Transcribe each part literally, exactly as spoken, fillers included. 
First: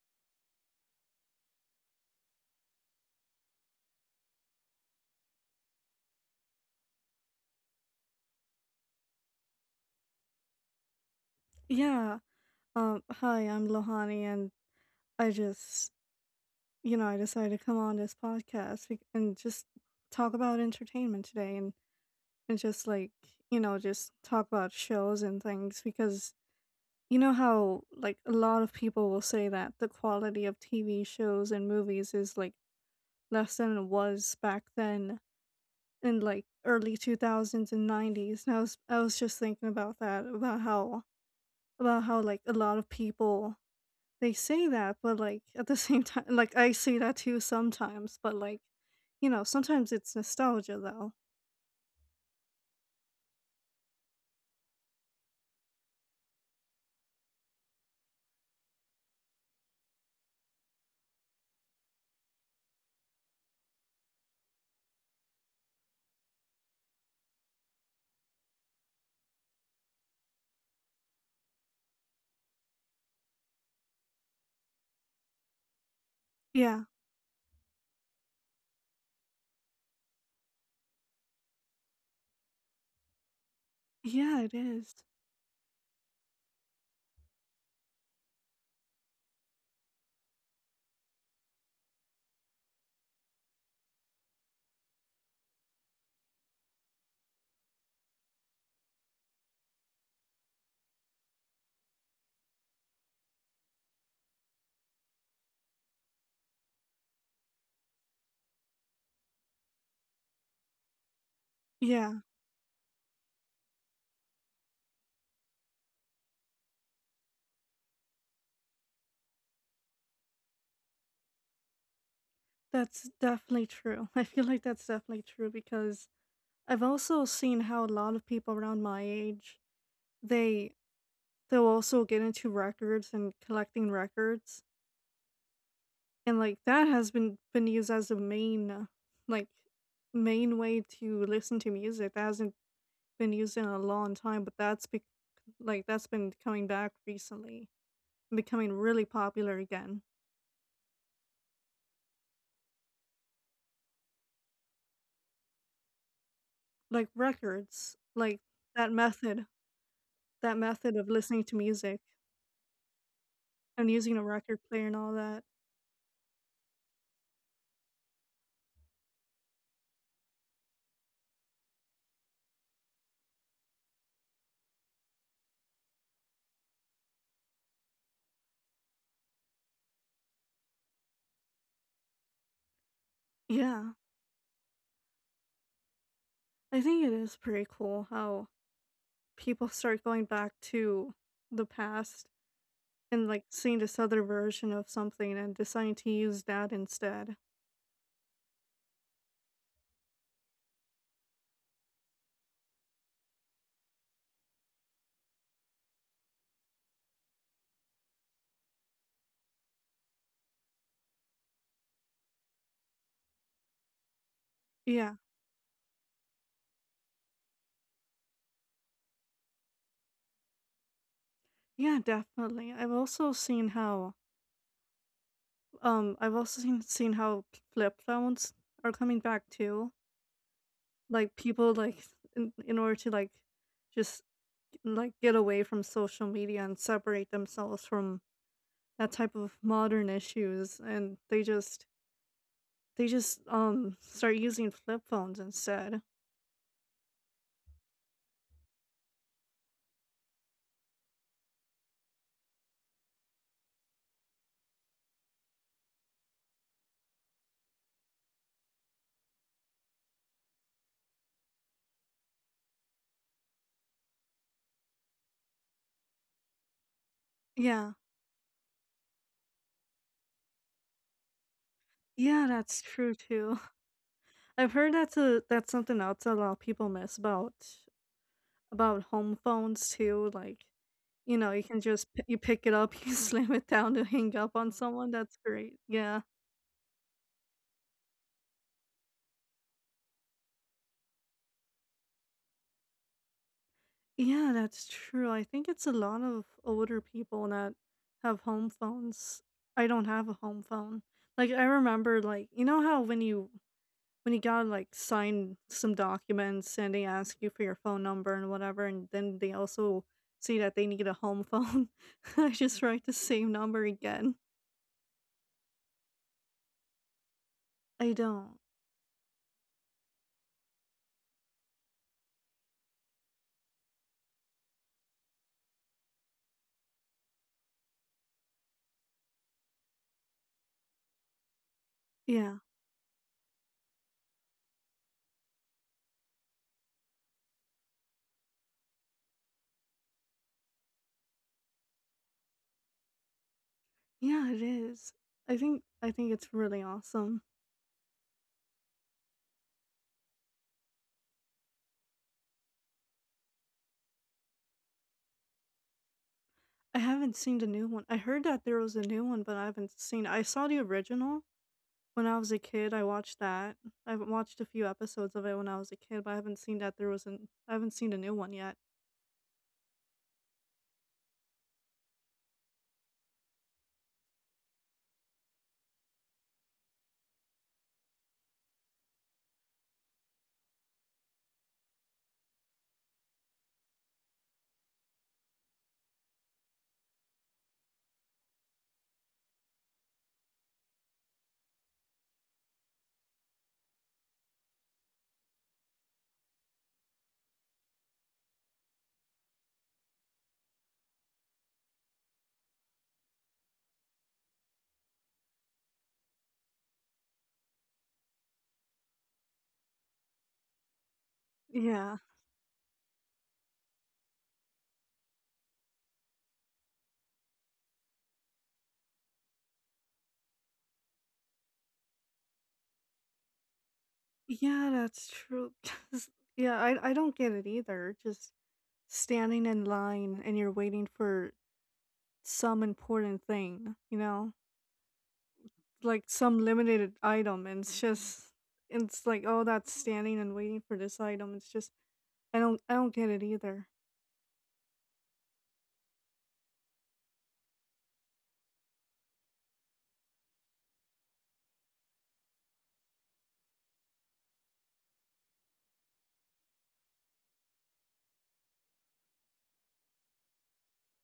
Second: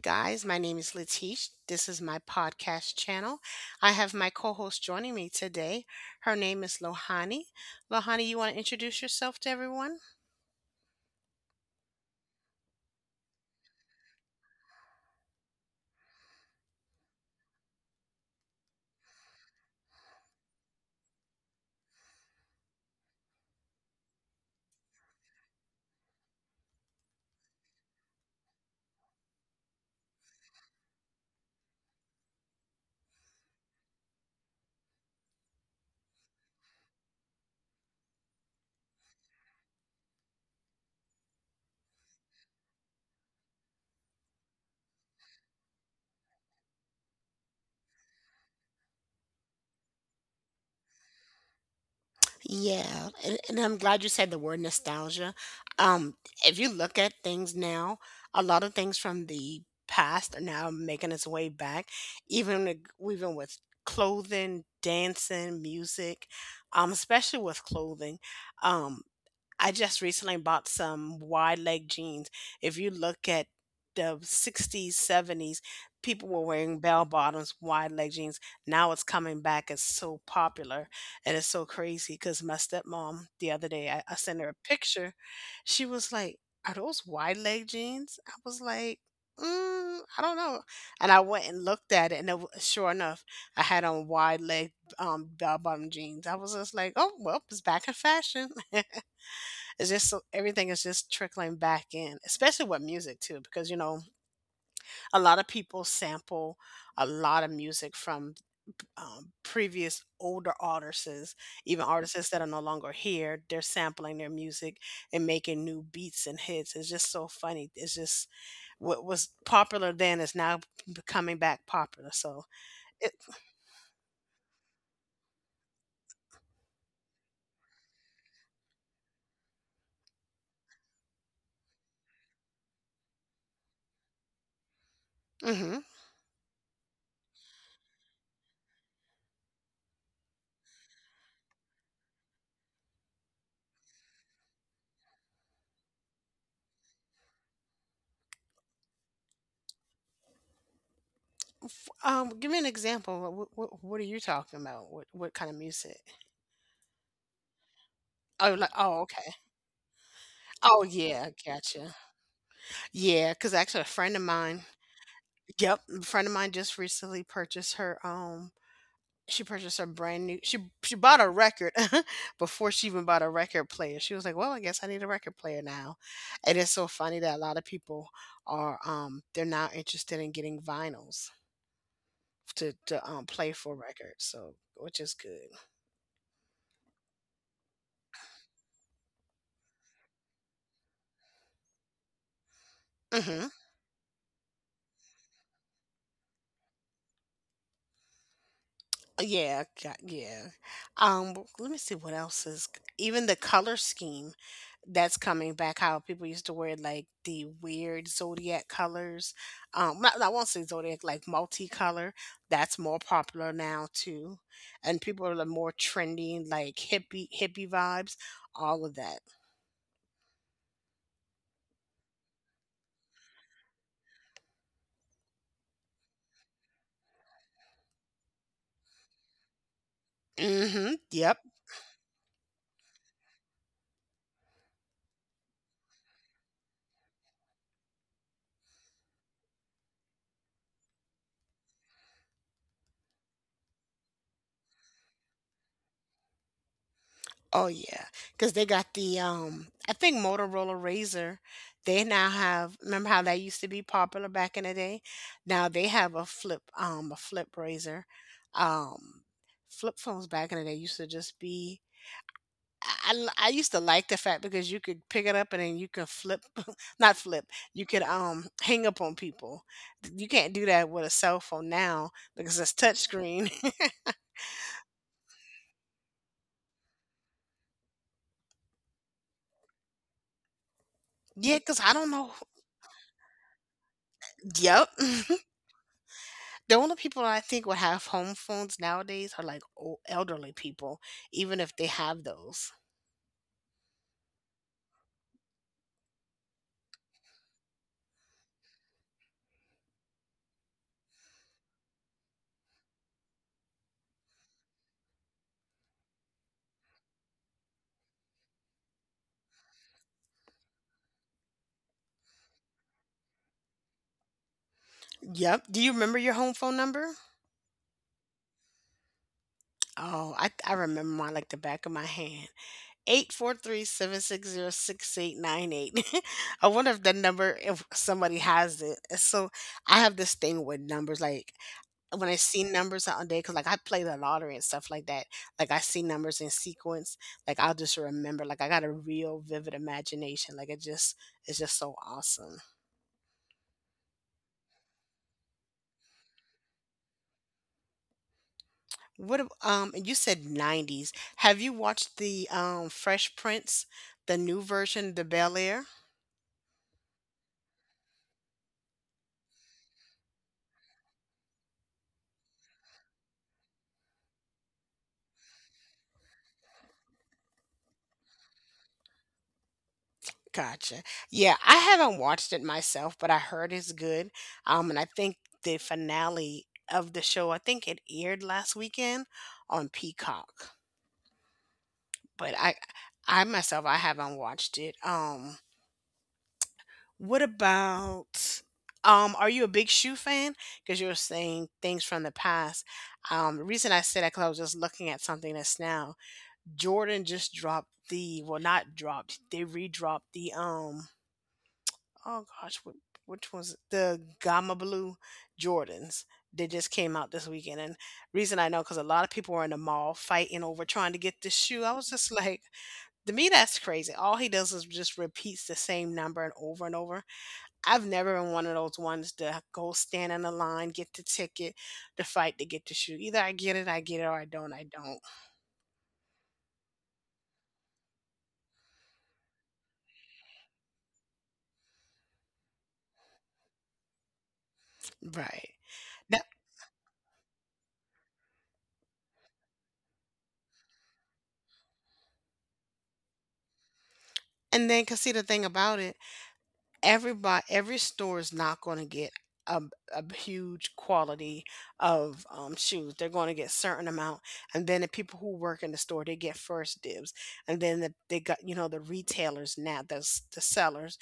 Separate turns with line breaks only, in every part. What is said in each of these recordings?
Guys, my name is Latish. This is my podcast channel. I have my co host joining me today. Her name is Lohani. Lohani, you want to introduce yourself to everyone?
yeah. Um, hi, I'm Lohani, and I just, you know, I decided to come on this podcast bec- and just talk about entertainment today, and and just like, you know, just talk about shows and things because you know how like a lot of people will say that the quality of T V shows and movies is like less than it was back then in like early two thousands and nineties. And I was I was just thinking about that about how about how like a lot of people. They say that, but like at the same time, like I say that too sometimes, but like, you know, sometimes it's nostalgia though.
Yeah, and, and I'm glad you said the word nostalgia. Um, if you look at things now, a lot of things from the past are now making its way back, even ag- even with clothing, dancing, music, um, especially with clothing. um. I just recently bought some wide leg jeans. If you look at the sixties, seventies, people were
Yeah.
wearing bell bottoms, wide leg jeans. Now it's coming back. It's so popular and it's so crazy because my stepmom, the other day, I, I
Yeah,
sent her
it
a
is.
picture. She was like, "Are those wide leg jeans?" I was like, "Mm, I don't know," and I went and looked at it, and it, wa- sure enough, I had on wide leg um bell bottom jeans. I was just like, "Oh well, it's back in fashion." It's just so everything is just trickling back in, especially with music too, because you know a lot of people sample a lot of music from um, previous older artists, even
Yeah,
artists that are no longer here. They're sampling their music and making new beats and hits. It's just so funny. It's just what was popular then is now becoming back popular. So
that's
it,
definitely true. I feel like that's definitely true because I've also seen how a lot of people around my age, they they'll also get into records and collecting records.
hmm.
And like that has been been used as a main uh, like main way to listen to music. That hasn't been using it a long time, but that's bec like, that's been coming back recently and becoming really popular again.
Um, give me an example. What what, what are you talking about? What what kind of music?
Like records, like
Oh, like
that
oh, okay.
method that
Oh,
method of
yeah,
listening to music
gotcha. Yeah, because actually, a
and using
friend
a
of
record
mine.
player and all that.
Yep, a friend of mine just recently purchased her. Um, she purchased her brand new. She she bought a record before she even bought a record player. She was like, "Well, I guess I need a record player now." And it's so funny that a lot of people are um they're now interested in getting vinyls to to um play for
Yeah,
records. So which is good.
I think it is pretty cool how people start going back to the past and, like,
Mhm.
seeing this other version of something and deciding to use that instead.
Uh, yeah, got, yeah. Um, w- let me see what else is even the color scheme that's coming back. How people used to wear like the weird zodiac colors. Um, not, I won't say zodiac, like multicolor. That's more popular now too, and
Yeah.
people are more trendy, like hippie hippie vibes. All of that.
Yeah, definitely. I've also seen how Um, I've also seen seen how flip phones are coming back too.
Mm-hmm.
Like
Yep.
people like In, in order to like just like get away from social media and separate themselves from that type of modern issues, and they just they just um start using flip phones instead.
Oh yeah, because they got the um, I think Motorola Razor. They now have. Remember how that used to be popular back in the day? Now they have a flip, um, a flip razor. Um, flip phones back in the day used to just be. I, I I used to like the fact because you could pick it up and then you could flip, not flip. You
Yeah.
could um hang up on people. You can't do that with a cell phone now
Yeah,
because it's
that's
touch
true
screen.
too. I've heard that's a that's something else that a lot of people miss about about home phones too. Like, you know,
Yeah,
you can
because I
just
don't
p-
know.
you pick it up, you slam it down to hang up on
Yep.
someone. That's great. Yeah,
The only people I think would have home phones nowadays are like old, elderly people, even if they have those.
yeah, that's true. I think it's a lot of older people that have home phones. I don't have a home phone. Like I remember, like you know how when you when you gotta like sign some documents and they ask you for your phone number and whatever, and then they also say that they need a home phone. I just write the same number again.
Yep. Do you remember your home phone number?
I don't.
Oh, I, I remember mine like the back of my hand. Eight four three seven six zero six eight nine eight. I wonder if that number, if somebody has it. So I have this thing with numbers. Like when I
Yeah.
see numbers all day, because like I play the lottery and stuff like that, like I see numbers in sequence, like I'll just remember, like I got a real vivid imagination, like it just it's just so awesome.
Yeah, it is. I think I think it's really awesome.
What ab- um and you said nineties? Have you watched the um Fresh Prince, the new version, the Bel Air?
I haven't seen the new one. I heard that there was a new one, but I haven't seen. I saw the original when I was a kid. I watched that. I've watched a few episodes of it when I was a kid, but I haven't seen that there was an. I haven't seen a new one yet.
Gotcha. Yeah, I haven't watched it myself, but I heard it's good. Um, and I think the finale of the show, I think it aired last weekend on Peacock. But I I myself I haven't watched it. Um, what about um are you a big shoe fan? Because you're saying things from the past. Um, the reason I said that because I was just looking at something that's now. Jordan just dropped the well not dropped, they re-dropped the um oh gosh, what which was the Gamma Blue Jordans. They just came out this weekend, and reason I know because a lot of people were in the mall fighting over trying to get this shoe. I was
Yeah,
just like, to me, that's crazy. All he does is just repeats the same number and over and over. I've never been one of those ones to go stand in the line, get the ticket, to fight to get the shoe. Either I get it, I get it, or I don't,
yeah,
I don't.
that's true. 'Cause- yeah, I I don't get it either. Just standing in line and you're waiting for some important thing, you know.
Right.
Like
That,
some limited item, and it's just, it's like, oh, that's standing and waiting for this item, it's just, i don't I don't get it either.
and then, cause see the thing about it, everybody every store is not going to get a, a huge quality of um, shoes they're going to get certain amount and then the people who work in the store they get first dibs and then the, they got you know the retailers now the, s- the sellers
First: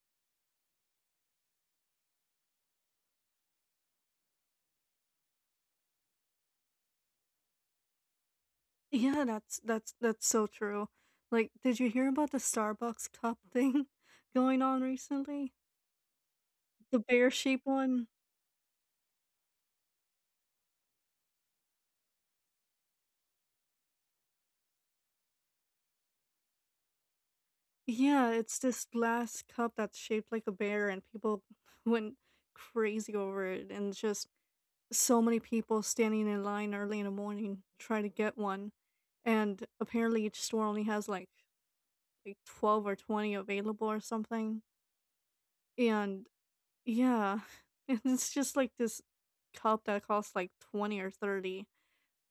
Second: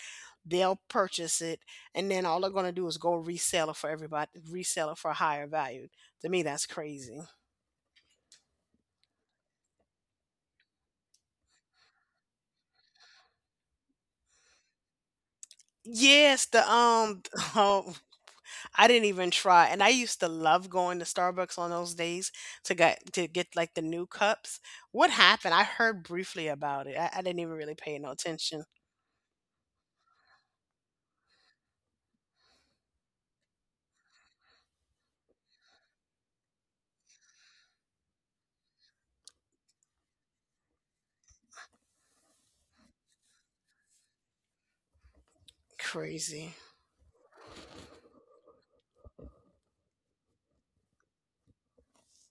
they'll purchase it and then all they're going to do is go resell it for everybody resell it for a higher value to me that's crazy
Yeah, that's that's that's so true. Like, did you hear about the Starbucks cup thing going on recently?
yes the
The
um
bear shaped
oh
one?
I didn't even try. And I used to love going to Starbucks on those days to get to get like the new cups. What happened? I heard briefly about it. I, I didn't even really pay no
Yeah, it's
attention.
this glass cup that's shaped like a bear, and people went crazy over it, and just so many people standing in line early in the morning trying to get one. And apparently each store only has like like twelve or twenty available or something. And
Crazy.
yeah, and it's just like this cup that costs like twenty or thirty.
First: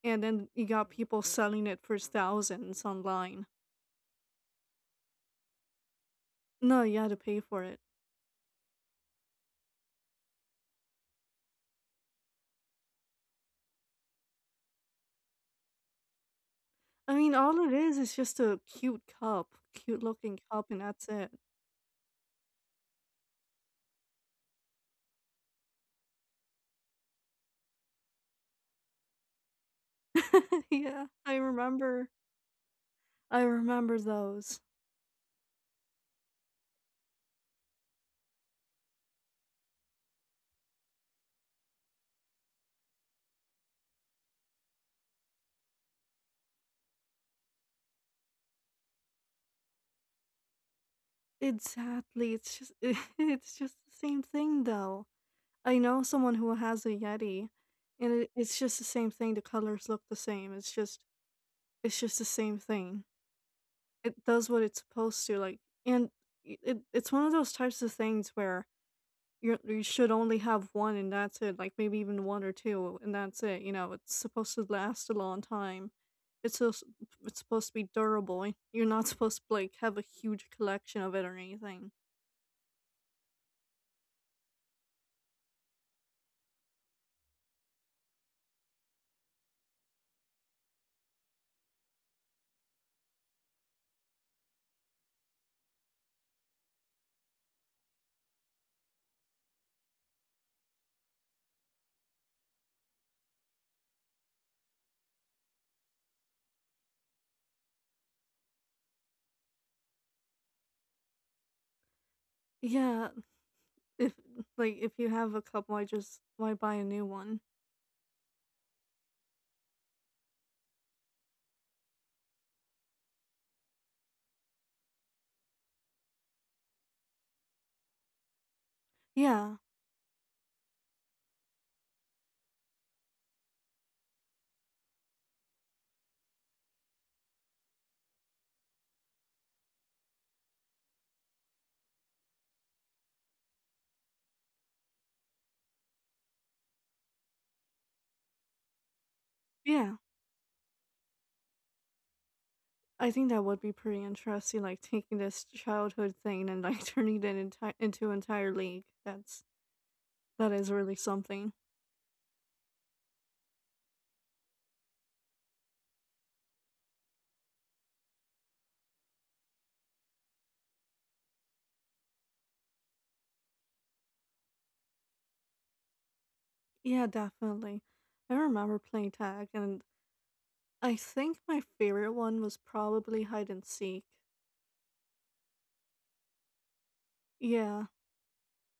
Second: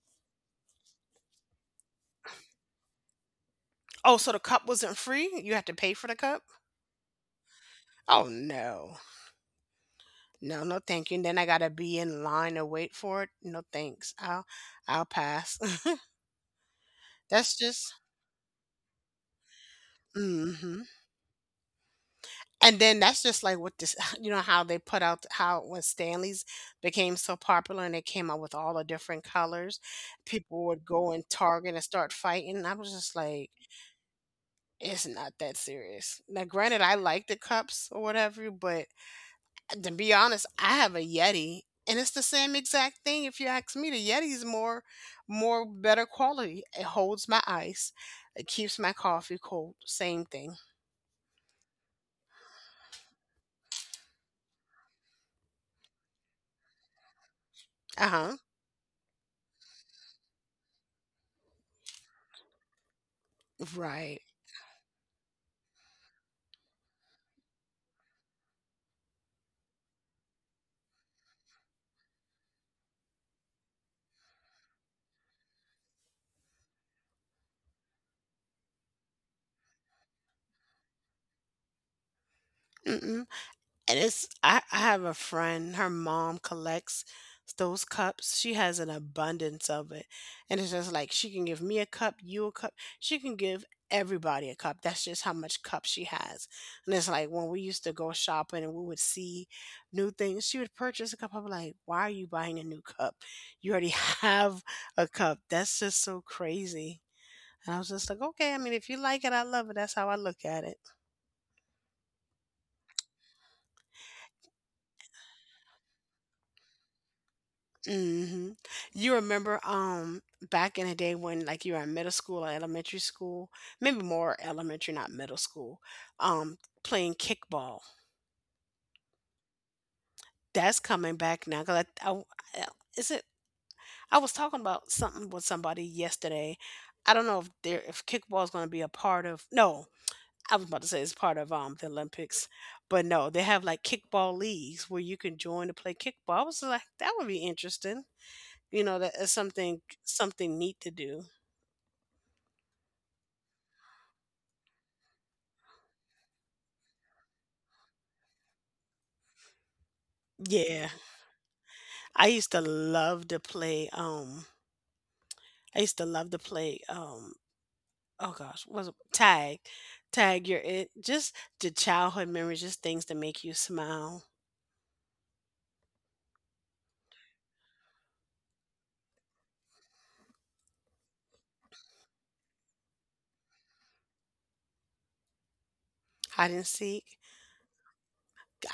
And then you got people selling it for thousands online.
Oh, so the cup wasn't free? You had to pay for the cup?
No, you had to pay for it.
Oh no. No, no thank you. And then I gotta be in line to wait for it. No thanks. I'll I'll pass.
I mean, all
That's
it is
just
is just a cute cup, cute looking cup, and
hmm.
that's it.
And then that's just like what this, you know, how they put out how when Stanleys became so popular and they came out with all the different colors, people would
Yeah,
go and
I
Target and
remember.
start fighting. And I was just
I
like,
remember those.
it's not that serious. Now, granted, I like the cups or whatever, but to be honest, I have a Yeti and it's the same exact thing. If you ask me, the Yeti is more, more better quality. It holds my ice, it keeps my coffee cold. Same thing.
Exactly. It's just it's just the same thing though. I know someone who has a Yeti,
Uh
and it,
huh.
it's just the same thing. The colors look the same. It's just it's just the same thing. It
Right.
does what it's supposed to. Like, and i- it, it's one of those types of things where you you should only have one, and that's it. Like maybe even one or two, and that's it. You know, it's supposed to last a long time. It's so, it's supposed to be durable. y- You're not supposed to like have a huge collection of it or anything.
Mm-mm. And it's I, I have a friend, her mom collects those cups. She has an abundance of it. And it's just like she can give me a cup, you a cup. She can give everybody a cup. That's just how much cup she has. And it's like when we used to go shopping and we would see new things, she would purchase a cup. I'm like, why are you buying a new cup? You already have a cup. That's just so crazy. And I was just like, okay, I mean, if you like it, I love it. That's how I look at it.
Yeah, if like if you have a couple, I just why buy a new one?
Hmm. You remember um back in the day when like you were in middle school or elementary school, maybe more elementary, not middle school, um, playing kickball.
Yeah.
That's coming back now because I, I, I- is it I was talking about something with somebody yesterday. I don't know if there if kickball is going to be a part of no. I was about to say it's part of um the Olympics, but no, they have like kickball leagues where you can join to play kickball. I was like, that would be interesting. You know, that is something
Yeah,
something neat to do.
I think that would be pretty interesting, like taking this childhood thing and like turning it enti- into an entire league. That's that is really
Yeah.
something.
I used to love to play, um I used to love to play, um oh gosh, what was it tag. Tag, you're it. Just the childhood memories, just things that make you smile.
Yeah, definitely. I remember playing tag, and I think my favorite one was probably hide and seek.
Hide and seek.
Yeah,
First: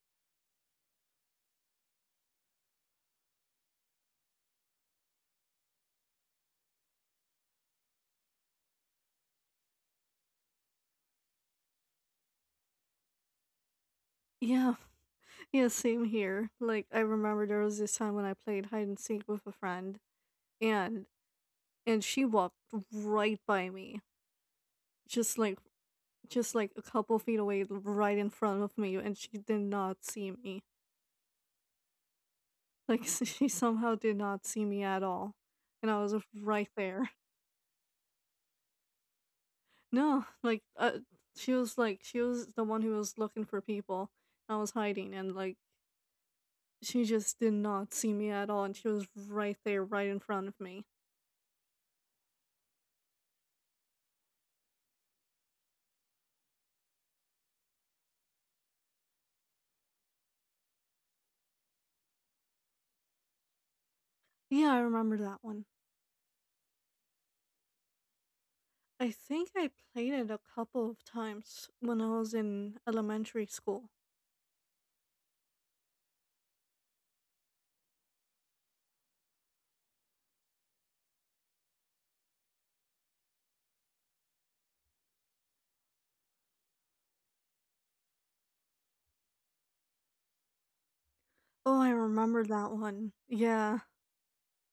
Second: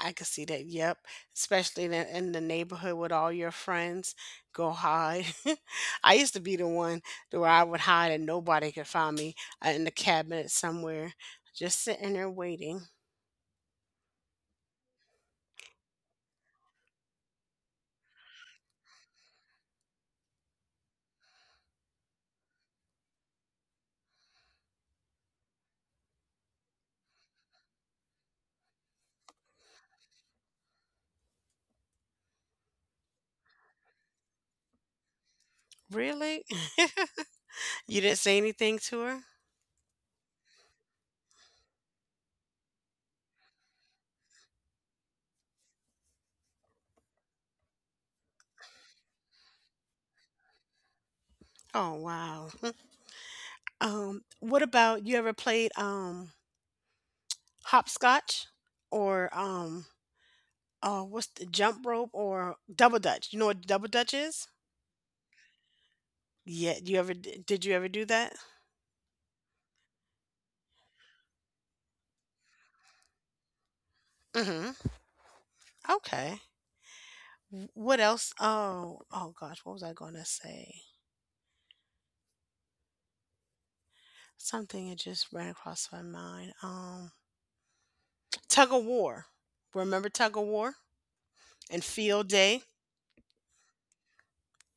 I could see that. Yep. Especially in the, in the neighborhood with all your friends. Go hide. I used to be the one to where I would hide and nobody could find me uh, in the cabinet somewhere, just sitting there waiting.
yeah, yeah. Same here. Like I remember there was this time when I played hide and seek with a friend, and and she walked right by me, just like just like a couple feet away, right in front of me, and she did not see me. Like she somehow did not see me at all, and I was
Really?
right there.
You didn't say anything to her?
No, like uh, she was like she was the one who was looking for people. I was hiding, and like she just did not see me at all, and she was right there, right in front of me.
Oh, wow. Um, what about you ever played um hopscotch or um uh what's the jump rope or double dutch? You know what double dutch is?
Yeah, I remember that one.
Yeah, you ever d- did you ever do that?
I think I played it a couple of times when I was in elementary school.
Mm-hmm. Okay. W- what else? Oh, oh gosh, what was I gonna say? Something that just ran across my mind. Um, tug of war. Remember tug of war and
Oh, I
field
remember
day?
that one. Yeah.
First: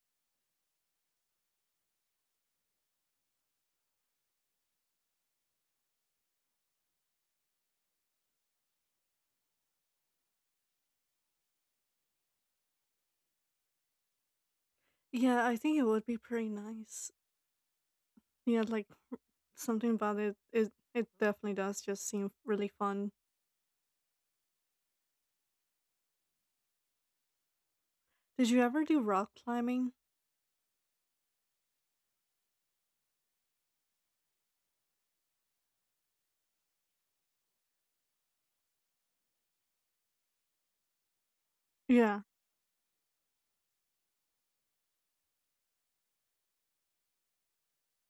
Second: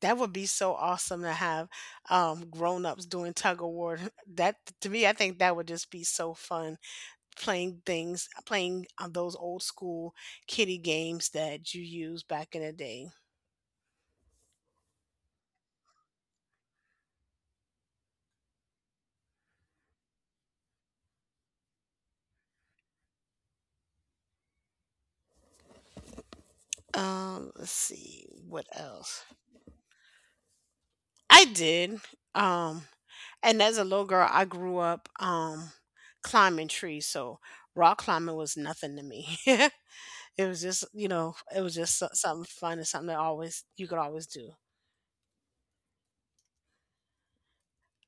That would be so awesome to have um, grown-ups doing tug of war. That to me, I think that would just be so fun playing things, playing uh, those old school kiddie games that you used back in the day.
Yeah, I think it would be pretty nice. Yeah, like something about it, it it definitely does just seem really fun.
Um, let's see
Did you
what
ever do
else.
rock climbing?
I did. Um, and as a little girl, I grew up um climbing trees, so rock climbing was nothing to me. It was just, you know, it was just so-
Yeah,
something fun and something that always you could always do.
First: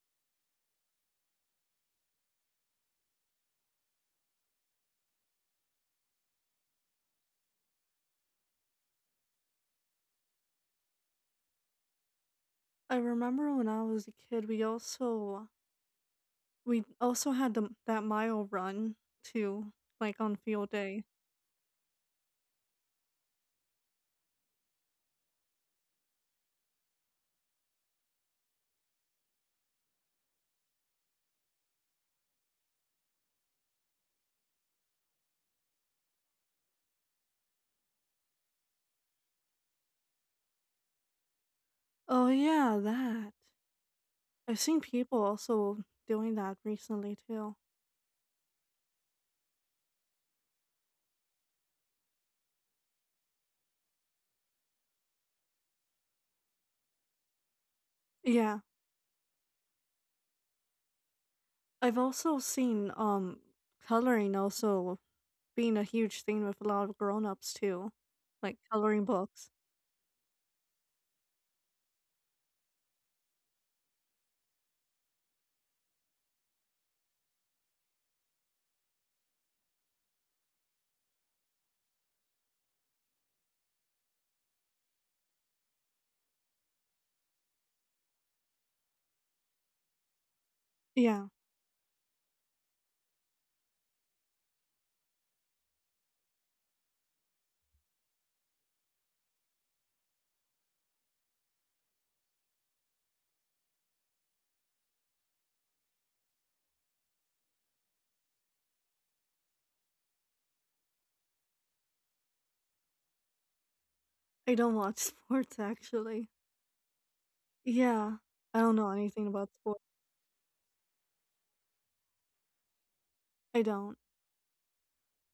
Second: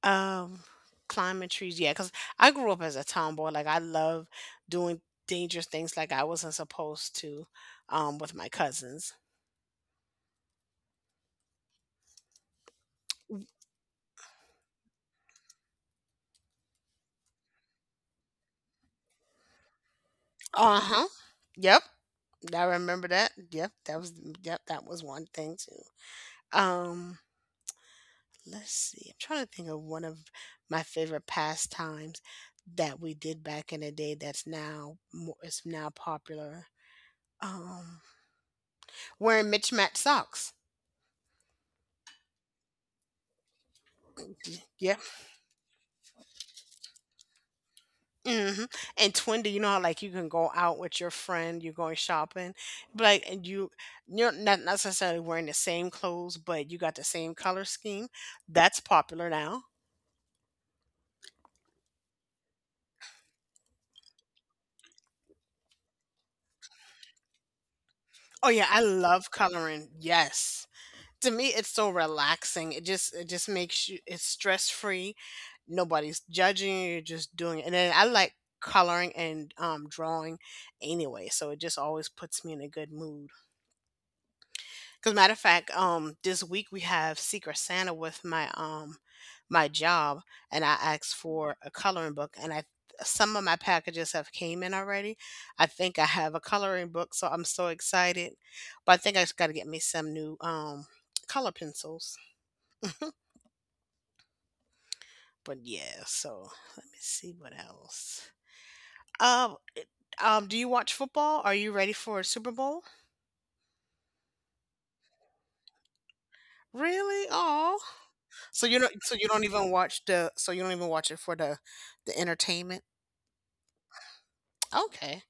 Um, climbing trees, yeah. Cause I grew up as a tomboy. Like I love doing dangerous things like I wasn't supposed to, um, with my cousins.
I remember when I was a kid, we also we also had the that mile run too, like on field day.
Uh-huh. Yep, I remember that. Yep, that was mm, yep, that was one thing too. Um, let's see. I'm trying to think of one of my favorite pastimes that we did back in the day that's now more is now popular. Um, Wearing mismatched socks.
Oh yeah, that. I've seen people also doing that recently too.
Mhm, and Twindy, you know how like you can go out with your friend, you're going shopping, but like, and you you're not necessarily wearing the same clothes, but you got the same color scheme.
Yeah,
That's popular now.
I've also seen um coloring also being a huge thing with a lot of grown-ups too,
Oh
like
yeah, I
coloring
love
books.
coloring. Yes. To me it's so relaxing. It just it just makes you it's stress free. Nobody's judging you, you're just doing it. And then I like coloring and um drawing anyway, so it just always puts me in a good mood. Because matter of fact, um, this week we have Secret Santa with my um my job, and I asked
Yeah,
for a coloring book, and I some of my packages have came in already. I think I have a coloring book, so I'm so excited. But I think I just got to get me some new um color pencils. But yeah, so let me see what else. Um, it- um, do you watch football? Are you ready for a Super Bowl?
I don't watch sports actually.
Really? Oh.
Yeah, I
So
don't
you
know
don't so
anything
you
about
don't even
sports.
watch the so you don't even watch it for the the entertainment?
I don't.
Okay.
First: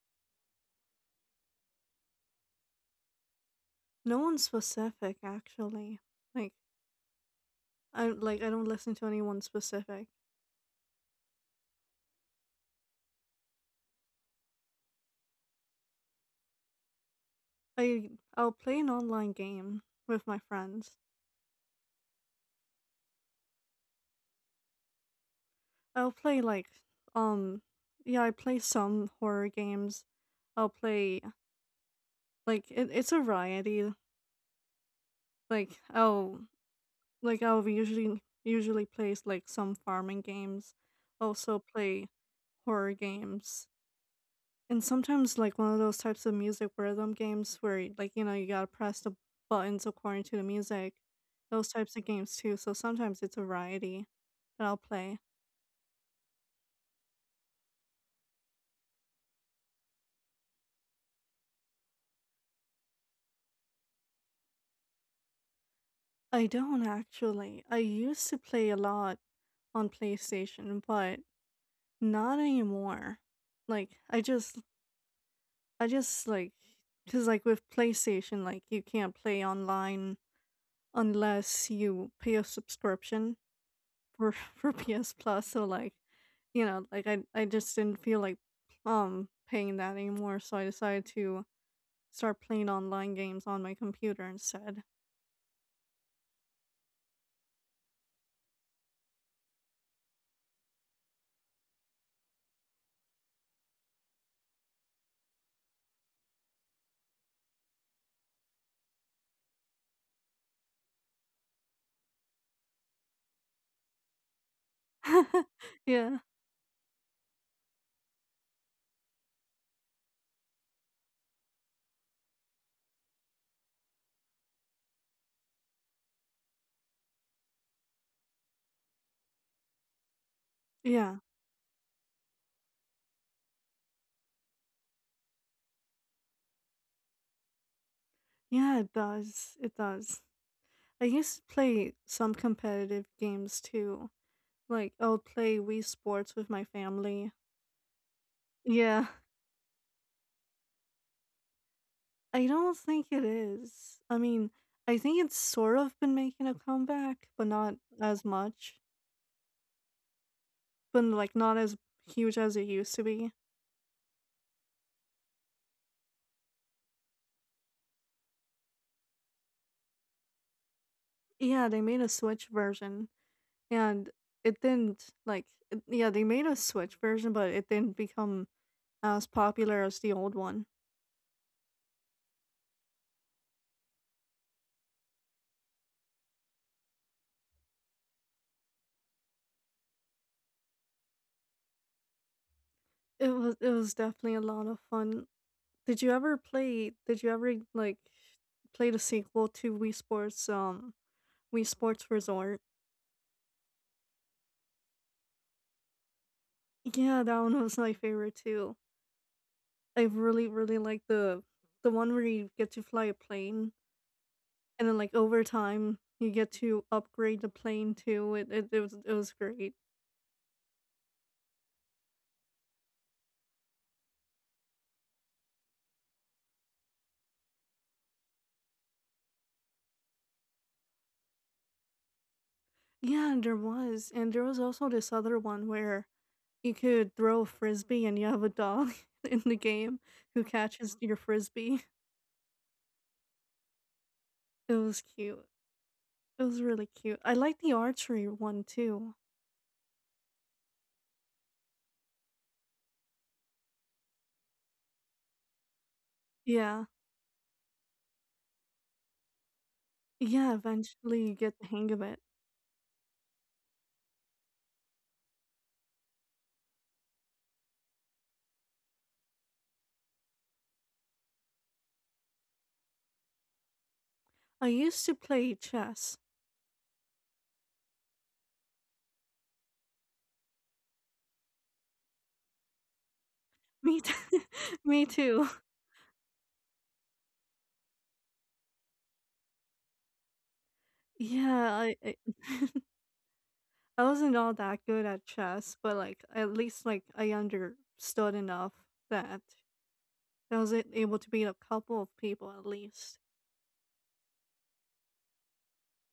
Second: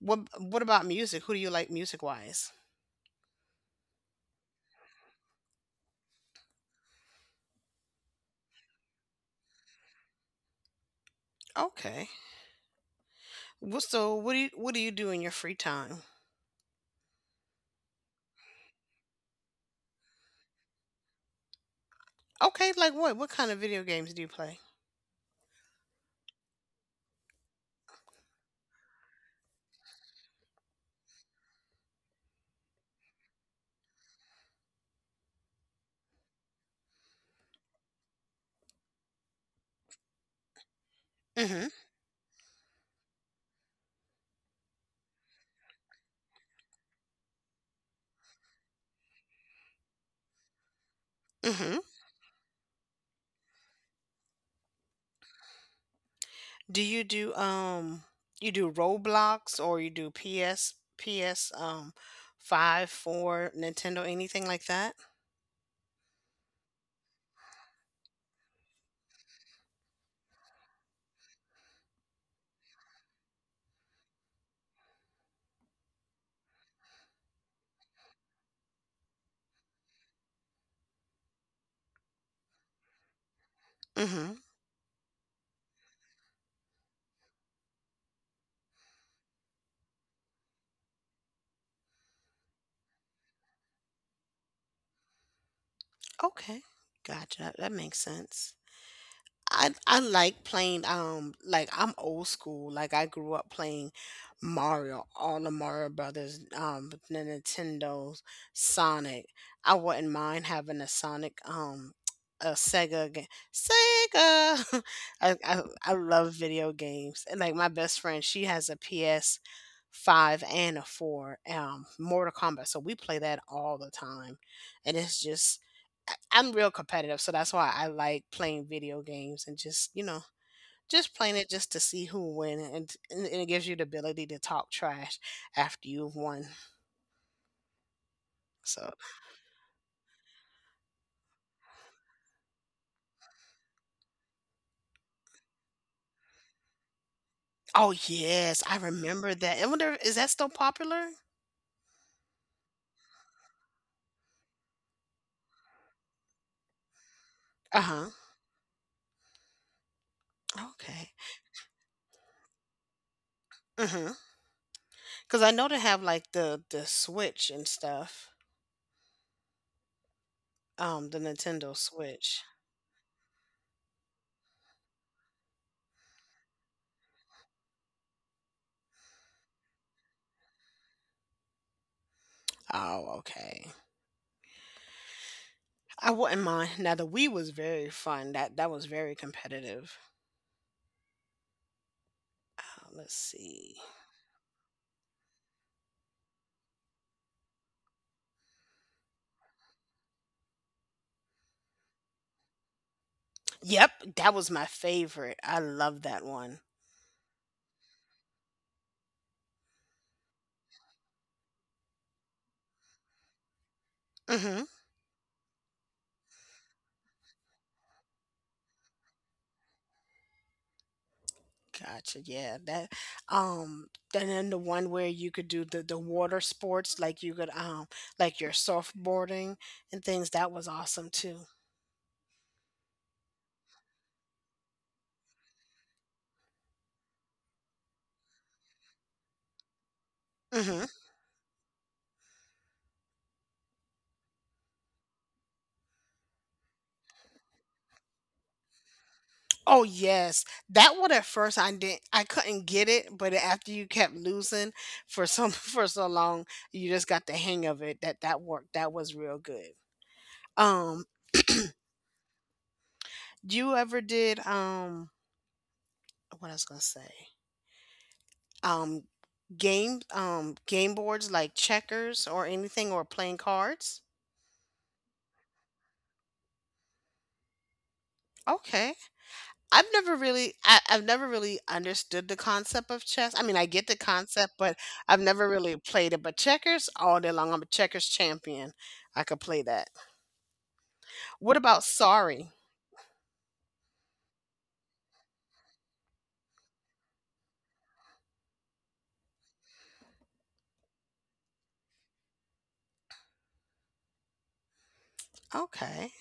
What what about music? Who do you like music wise?
No one specific actually. Like I like I don't listen to anyone specific.
Okay. Well, so what do you what do you do in your free time?
I I'll play an online game with my friends.
Okay, like what? What kind of video games do you play?
I'll play like um yeah, I play some horror games. I'll play like it, it's a variety. Like I'll Like I'll usually usually plays like some farming games, also
Mm-hmm.
play horror games, and sometimes like one of those types of music rhythm games where y- like you know you gotta press the buttons according to the music, those
Mm-hmm.
types of games too. So sometimes it's a variety that I'll play.
Do you do um you do Roblox or you do P S P S um five, four, Nintendo, anything like that?
I don't actually. I used to play a lot on PlayStation, but not anymore. Like I just I just like because like with PlayStation, like you can't play online unless you pay a subscription
Mm-hmm.
for for P S Plus. So like, you know, like I I just didn't feel like um paying that anymore. So I decided to start playing online games on my computer instead.
Okay. Gotcha. That makes sense. I I like playing um like I'm old school. Like I grew up playing Mario, all the Mario Brothers, um the Nintendo's, Sonic. I wouldn't mind having a Sonic um a Sega game. Sega. I, I I
yeah,
love video games. And like my best friend, she has a P S five and a four um Mortal Kombat. So we play that all the time. And it's just I'm real competitive, so that's why I like playing video games and just, you know, just
yeah,
playing it just to see who win and, and it gives you the ability to talk trash after you've won.
yeah.
So,
It does. It does. I used to play some competitive games too. Like I would play Wii Sports with my family.
oh yes, I
Yeah.
remember that. I wonder is that still popular?
I don't think it is. I mean, I think it's sort of been making a comeback, but not
Uh-huh.
as much. But
Okay.
like not as huge as it used to be.
Mhm. Cuz I know they have like the the Switch and stuff. Um the
Yeah,
Nintendo
they made a
Switch.
Switch version and it didn't like it- yeah, they made a Switch version, but it didn't become as popular as the old one.
Oh, okay. I wouldn't mind. Now the Wii was very fun. That that was very competitive. Uh, let's
It was it
see.
was definitely a lot of fun. Did you ever play did you ever like play the sequel to Wii Sports um Wii Sports Resort?
Yep, that was my favorite. I love that one.
Yeah, that one was my favorite too. I really, really like the the one where you get to fly a plane,
Mhm.
and then like over time you get to upgrade the plane too. It it, it was it was great.
Gotcha. Yeah, that um and then the one where you could do the the water sports like you could um like your surfboarding and things that was awesome too.
Yeah, and there was, and there was also this other one where you could throw a frisbee and you have a dog in the game who
Mhm.
catches your frisbee. It was cute. It was really cute. I like the archery one too.
Oh yes. That one at first I didn't I couldn't get it, but after you kept losing for some for so long, you
Yeah,
just got the hang of it that that worked. That was real good.
yeah.
Um
Eventually you get the hang of it.
you ever did um what I was going to say? Um Game um game boards like checkers or anything, or playing cards.
I used to play chess.
Okay. I've never really I, i've never really understood the concept of chess. I mean, I get the
Me, t-
concept, but
me
I've never
too.
really played it. But checkers all day long, I'm a checkers champion. I could play that. What
Yeah,
about,
I I
sorry,
I wasn't all that good at chess, but, like, at least, like, I understood enough that I was a able to beat a couple of people at least.
okay,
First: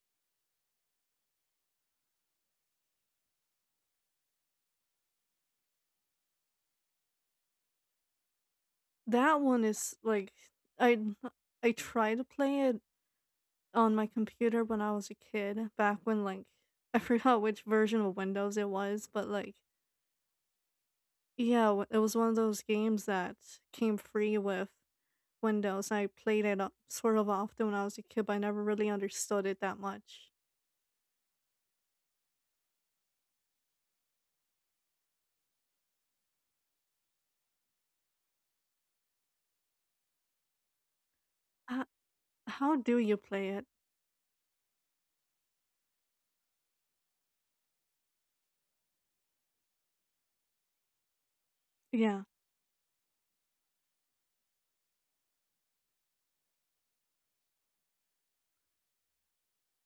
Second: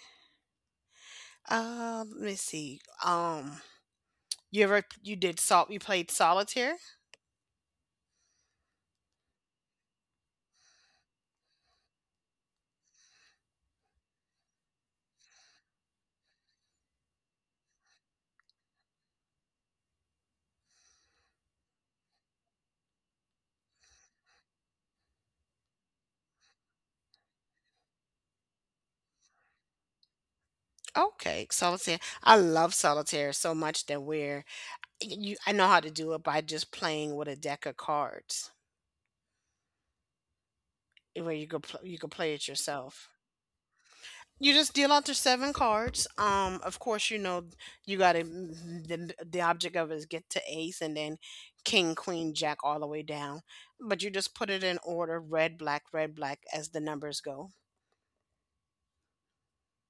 uh let me see. Um you ever you did salt you played solitaire?
That one is, like, I I tried to play it on my computer when I was a kid, back when, like I forgot which version of Windows it was, but, like yeah, w it was one of those games that came free with Windows. I played it o sort of often when I was a kid, but I never really understood it that much.
Okay, solitaire. I love solitaire so much that we're you I know how to do it by just playing with a deck of cards, eh, where you could pl-
H-
you could play it
how do
yourself.
you play it?
You just deal out the seven cards. Um, of course, you know, you got to the the object of it is get to ace, and then king,
Yeah.
queen, jack all the way down. But you just put it in order: red, black, red, black as the numbers go.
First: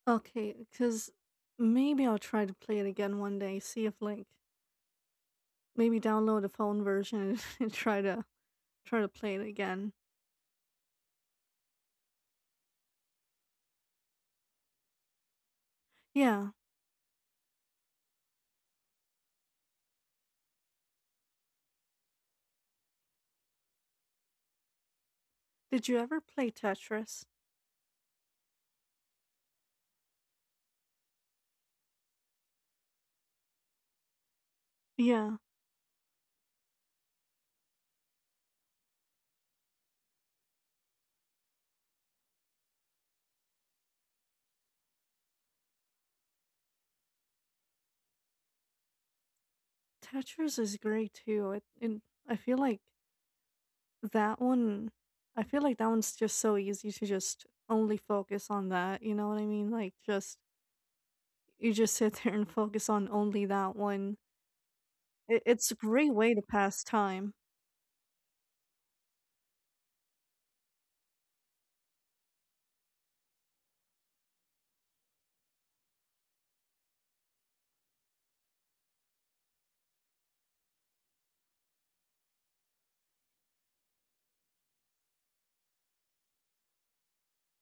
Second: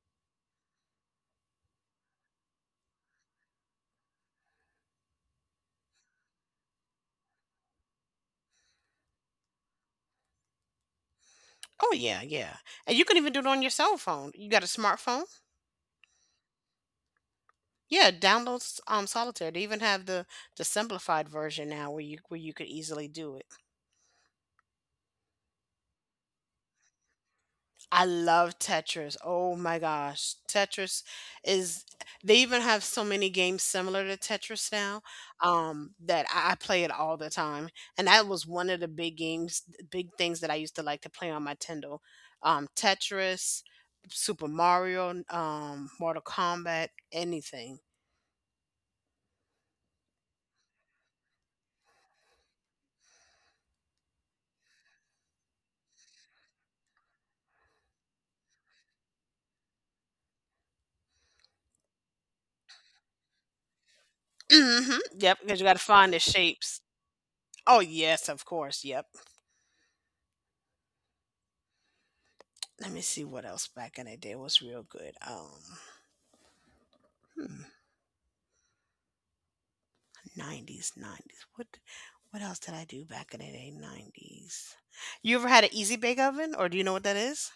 Okay, because maybe I'll try to play it again one day. See if like maybe download a phone version and try to try to play it again.
Oh yeah, yeah. And you can even do it on your cell phone. You got a smartphone?
Yeah.
Yeah, download s- um Solitaire. They even have the the simplified version now where you where you could easily do it.
Did you ever play Tetris?
I love Tetris. Oh my gosh. Tetris is they even have so many games similar to Tetris now
Yeah.
um that I, I play it all the time. And that was one of the big games, big things that I used to like to play on my Nintendo. Um Tetris, Super Mario, um Mortal Kombat, anything.
Tetris is great too. It, it I feel like that one. I feel like that one's just so easy to just only focus on that. You know what I mean? Like just you just sit there and focus on only that one.
Mhm. Yep,
It,
because you
it's a
got to
great
find the
way to
shapes.
pass time.
Oh yes, of course. Yep. Let me see what else back in the day was real good. Um hmm. nineties, nineties. What what else did I do back in the day? nineties. You ever had an easy bake oven, or do you know what that is?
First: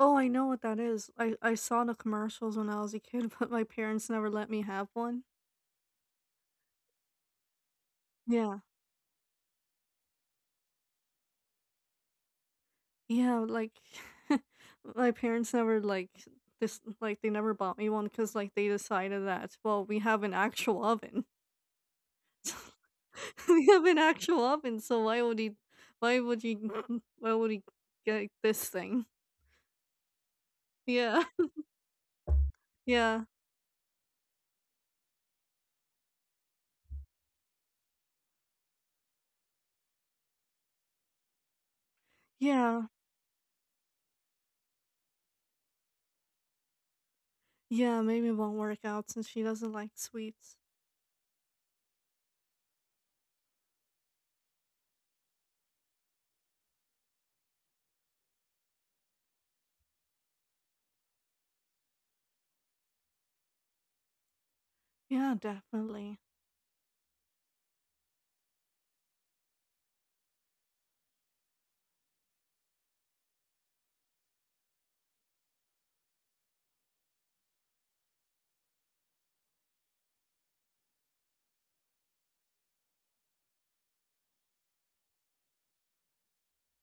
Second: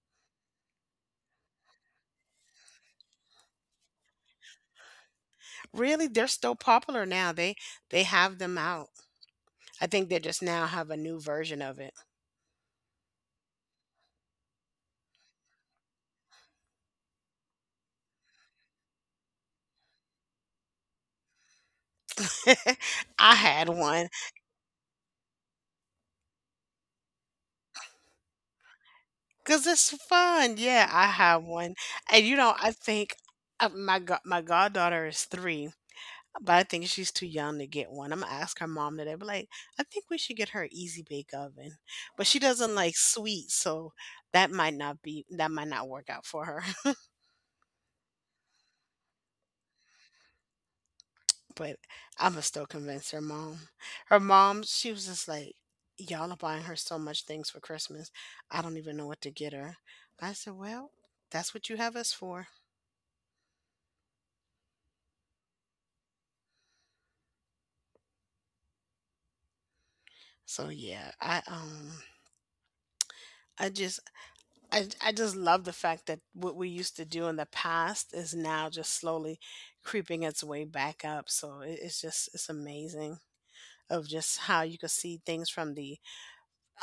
Oh, I know what that is. I I saw the commercials when I was a kid, but my parents never let me have one.
Really, they're still popular now. They they have them
Yeah.
out. I think they just now have a new version of it.
Yeah, like my parents never like this like they never bought me one cuz like they decided that well, we have an actual oven. So
I
we
had
have an
one
actual oven, so why would he why would you why would he get this thing?
cuz it's fun. Yeah, I
Yeah.
have one. And you know, I think
Yeah.
uh, my go- my goddaughter is three. But I think she's too young to get one. I'm gonna ask her mom today. But like, I think we should get her an easy bake oven. But she doesn't
Yeah.
like sweet, so that might not be that might not work out for her.
Yeah, maybe it won't work out since she doesn't like sweets.
But I'ma still convince her mom. Her mom, she was just like, "Y'all are buying her so much things for Christmas. I don't even know what to get her." I said, "Well, that's what you have us for."
Yeah, definitely.
So yeah, I um I just I, I just love the fact that what we used to do in the past is now just slowly creeping its way back up. So it, it's just, it's amazing of just how you could see things from the,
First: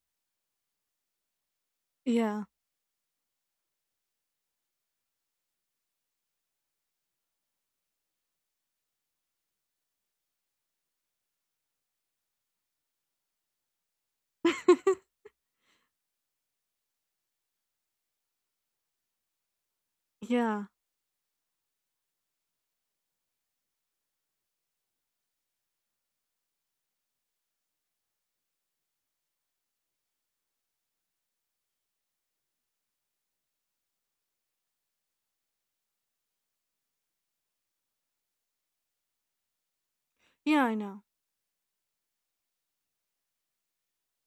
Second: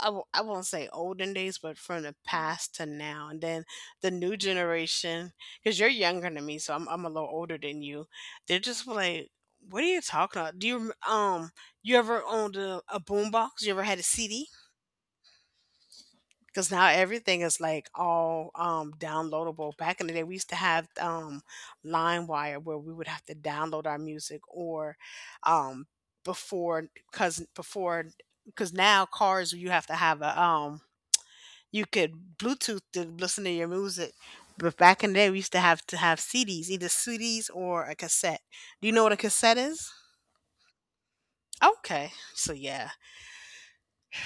I w- I won't say olden days, but from the
Yeah.
past to now. And then the new generation, because you're younger than me, so I'm, I'm a little older than you. They're just like, "What are you talking about?" Do you, rem- um, you ever owned a, a boombox? You ever had a C D? Because now everything is like all um, downloadable. Back in the day, we used to
Yeah.
have um, LimeWire where we would have to download our music, or um, before because before because now cars you have to have a um, you could Bluetooth to listen to your music. But back in the day, we used to have to have C Ds, either C Ds or a cassette. Do you know what a cassette is?
Yeah, I know.
Okay, so yeah.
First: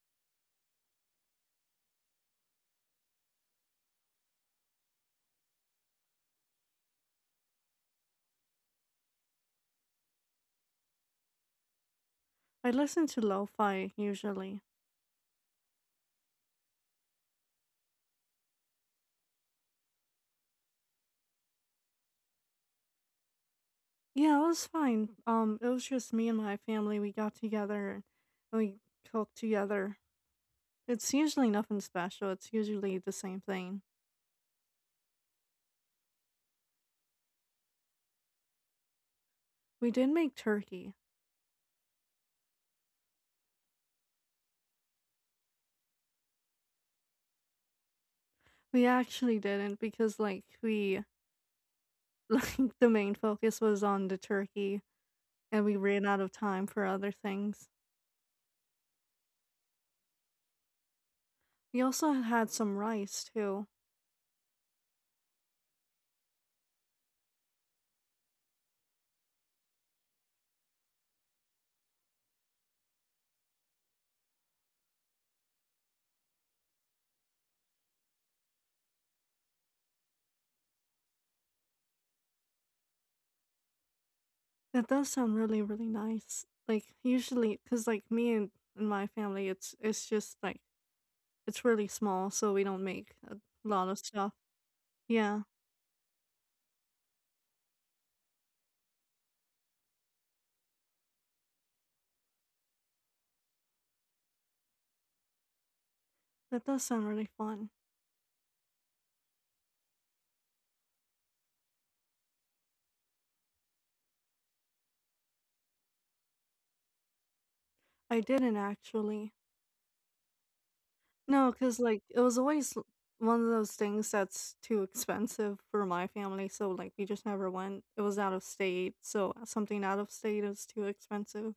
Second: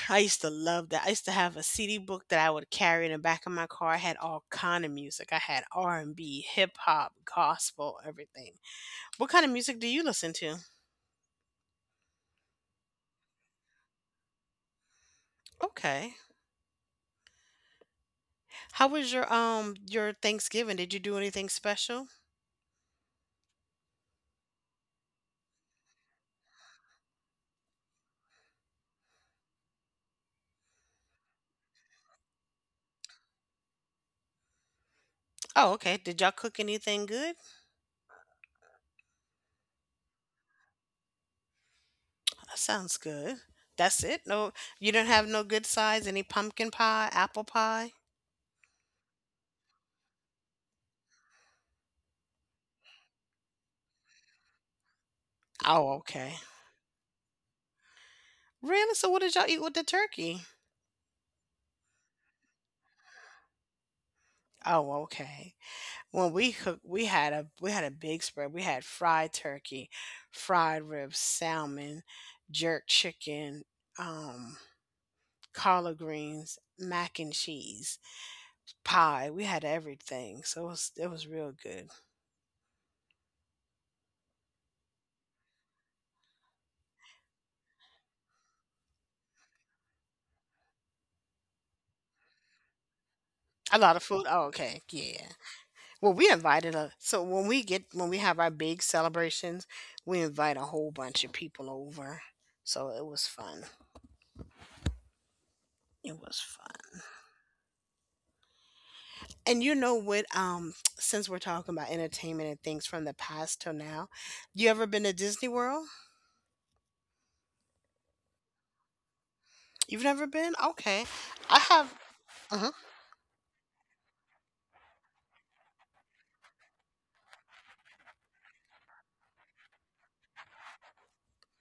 I used to love that. I used to have a C D book that I would carry in the back of my car. I had all kind of music. I had R and B, hip hop, gospel, everything. What kind of music do you listen to?
I listen to lo-fi usually.
Okay. How was your um your Thanksgiving? Did you do anything special?
Yeah, it was fine. Um, it was just me and my family. We got together and we cooked together. It's usually nothing special. It's usually the same thing.
Oh, okay. Did y'all cook anything good?
We did make turkey.
That sounds good. That's it. No, you don't have no good sides? Any pumpkin pie, apple pie?
We actually didn't because like we like the main focus was on the turkey and we
Oh,
ran out of
okay.
time for other things.
Really? So what did y'all eat with the turkey?
We also had some rice too.
Oh, okay. When we cooked, we had a we had a big spread. We had fried turkey, fried ribs, salmon, jerk chicken, um collard greens, mac and cheese, pie, we had everything, so it was it was real good.
That does sound really, really nice. Like usually, because like me and, and my family, it's it's just like it's really small, so we don't make a
A
lot
lot
of
of food,
stuff.
oh okay, yeah,
Yeah,
well we invited a so when we get when we have our big celebrations, we invite a whole bunch of people over, so it was fun, it was
that does
fun.
sound really fun.
And you know what? Um, since we're talking about entertainment and things from the past till now, you ever been to Disney World?
I didn't actually.
You've never been? Okay,
No,
I
because
have.
like it was
Uh-huh.
always l- one of those things that's too expensive for my family, so like we just never went. It was out of state, so uh, something out of state is too expensive.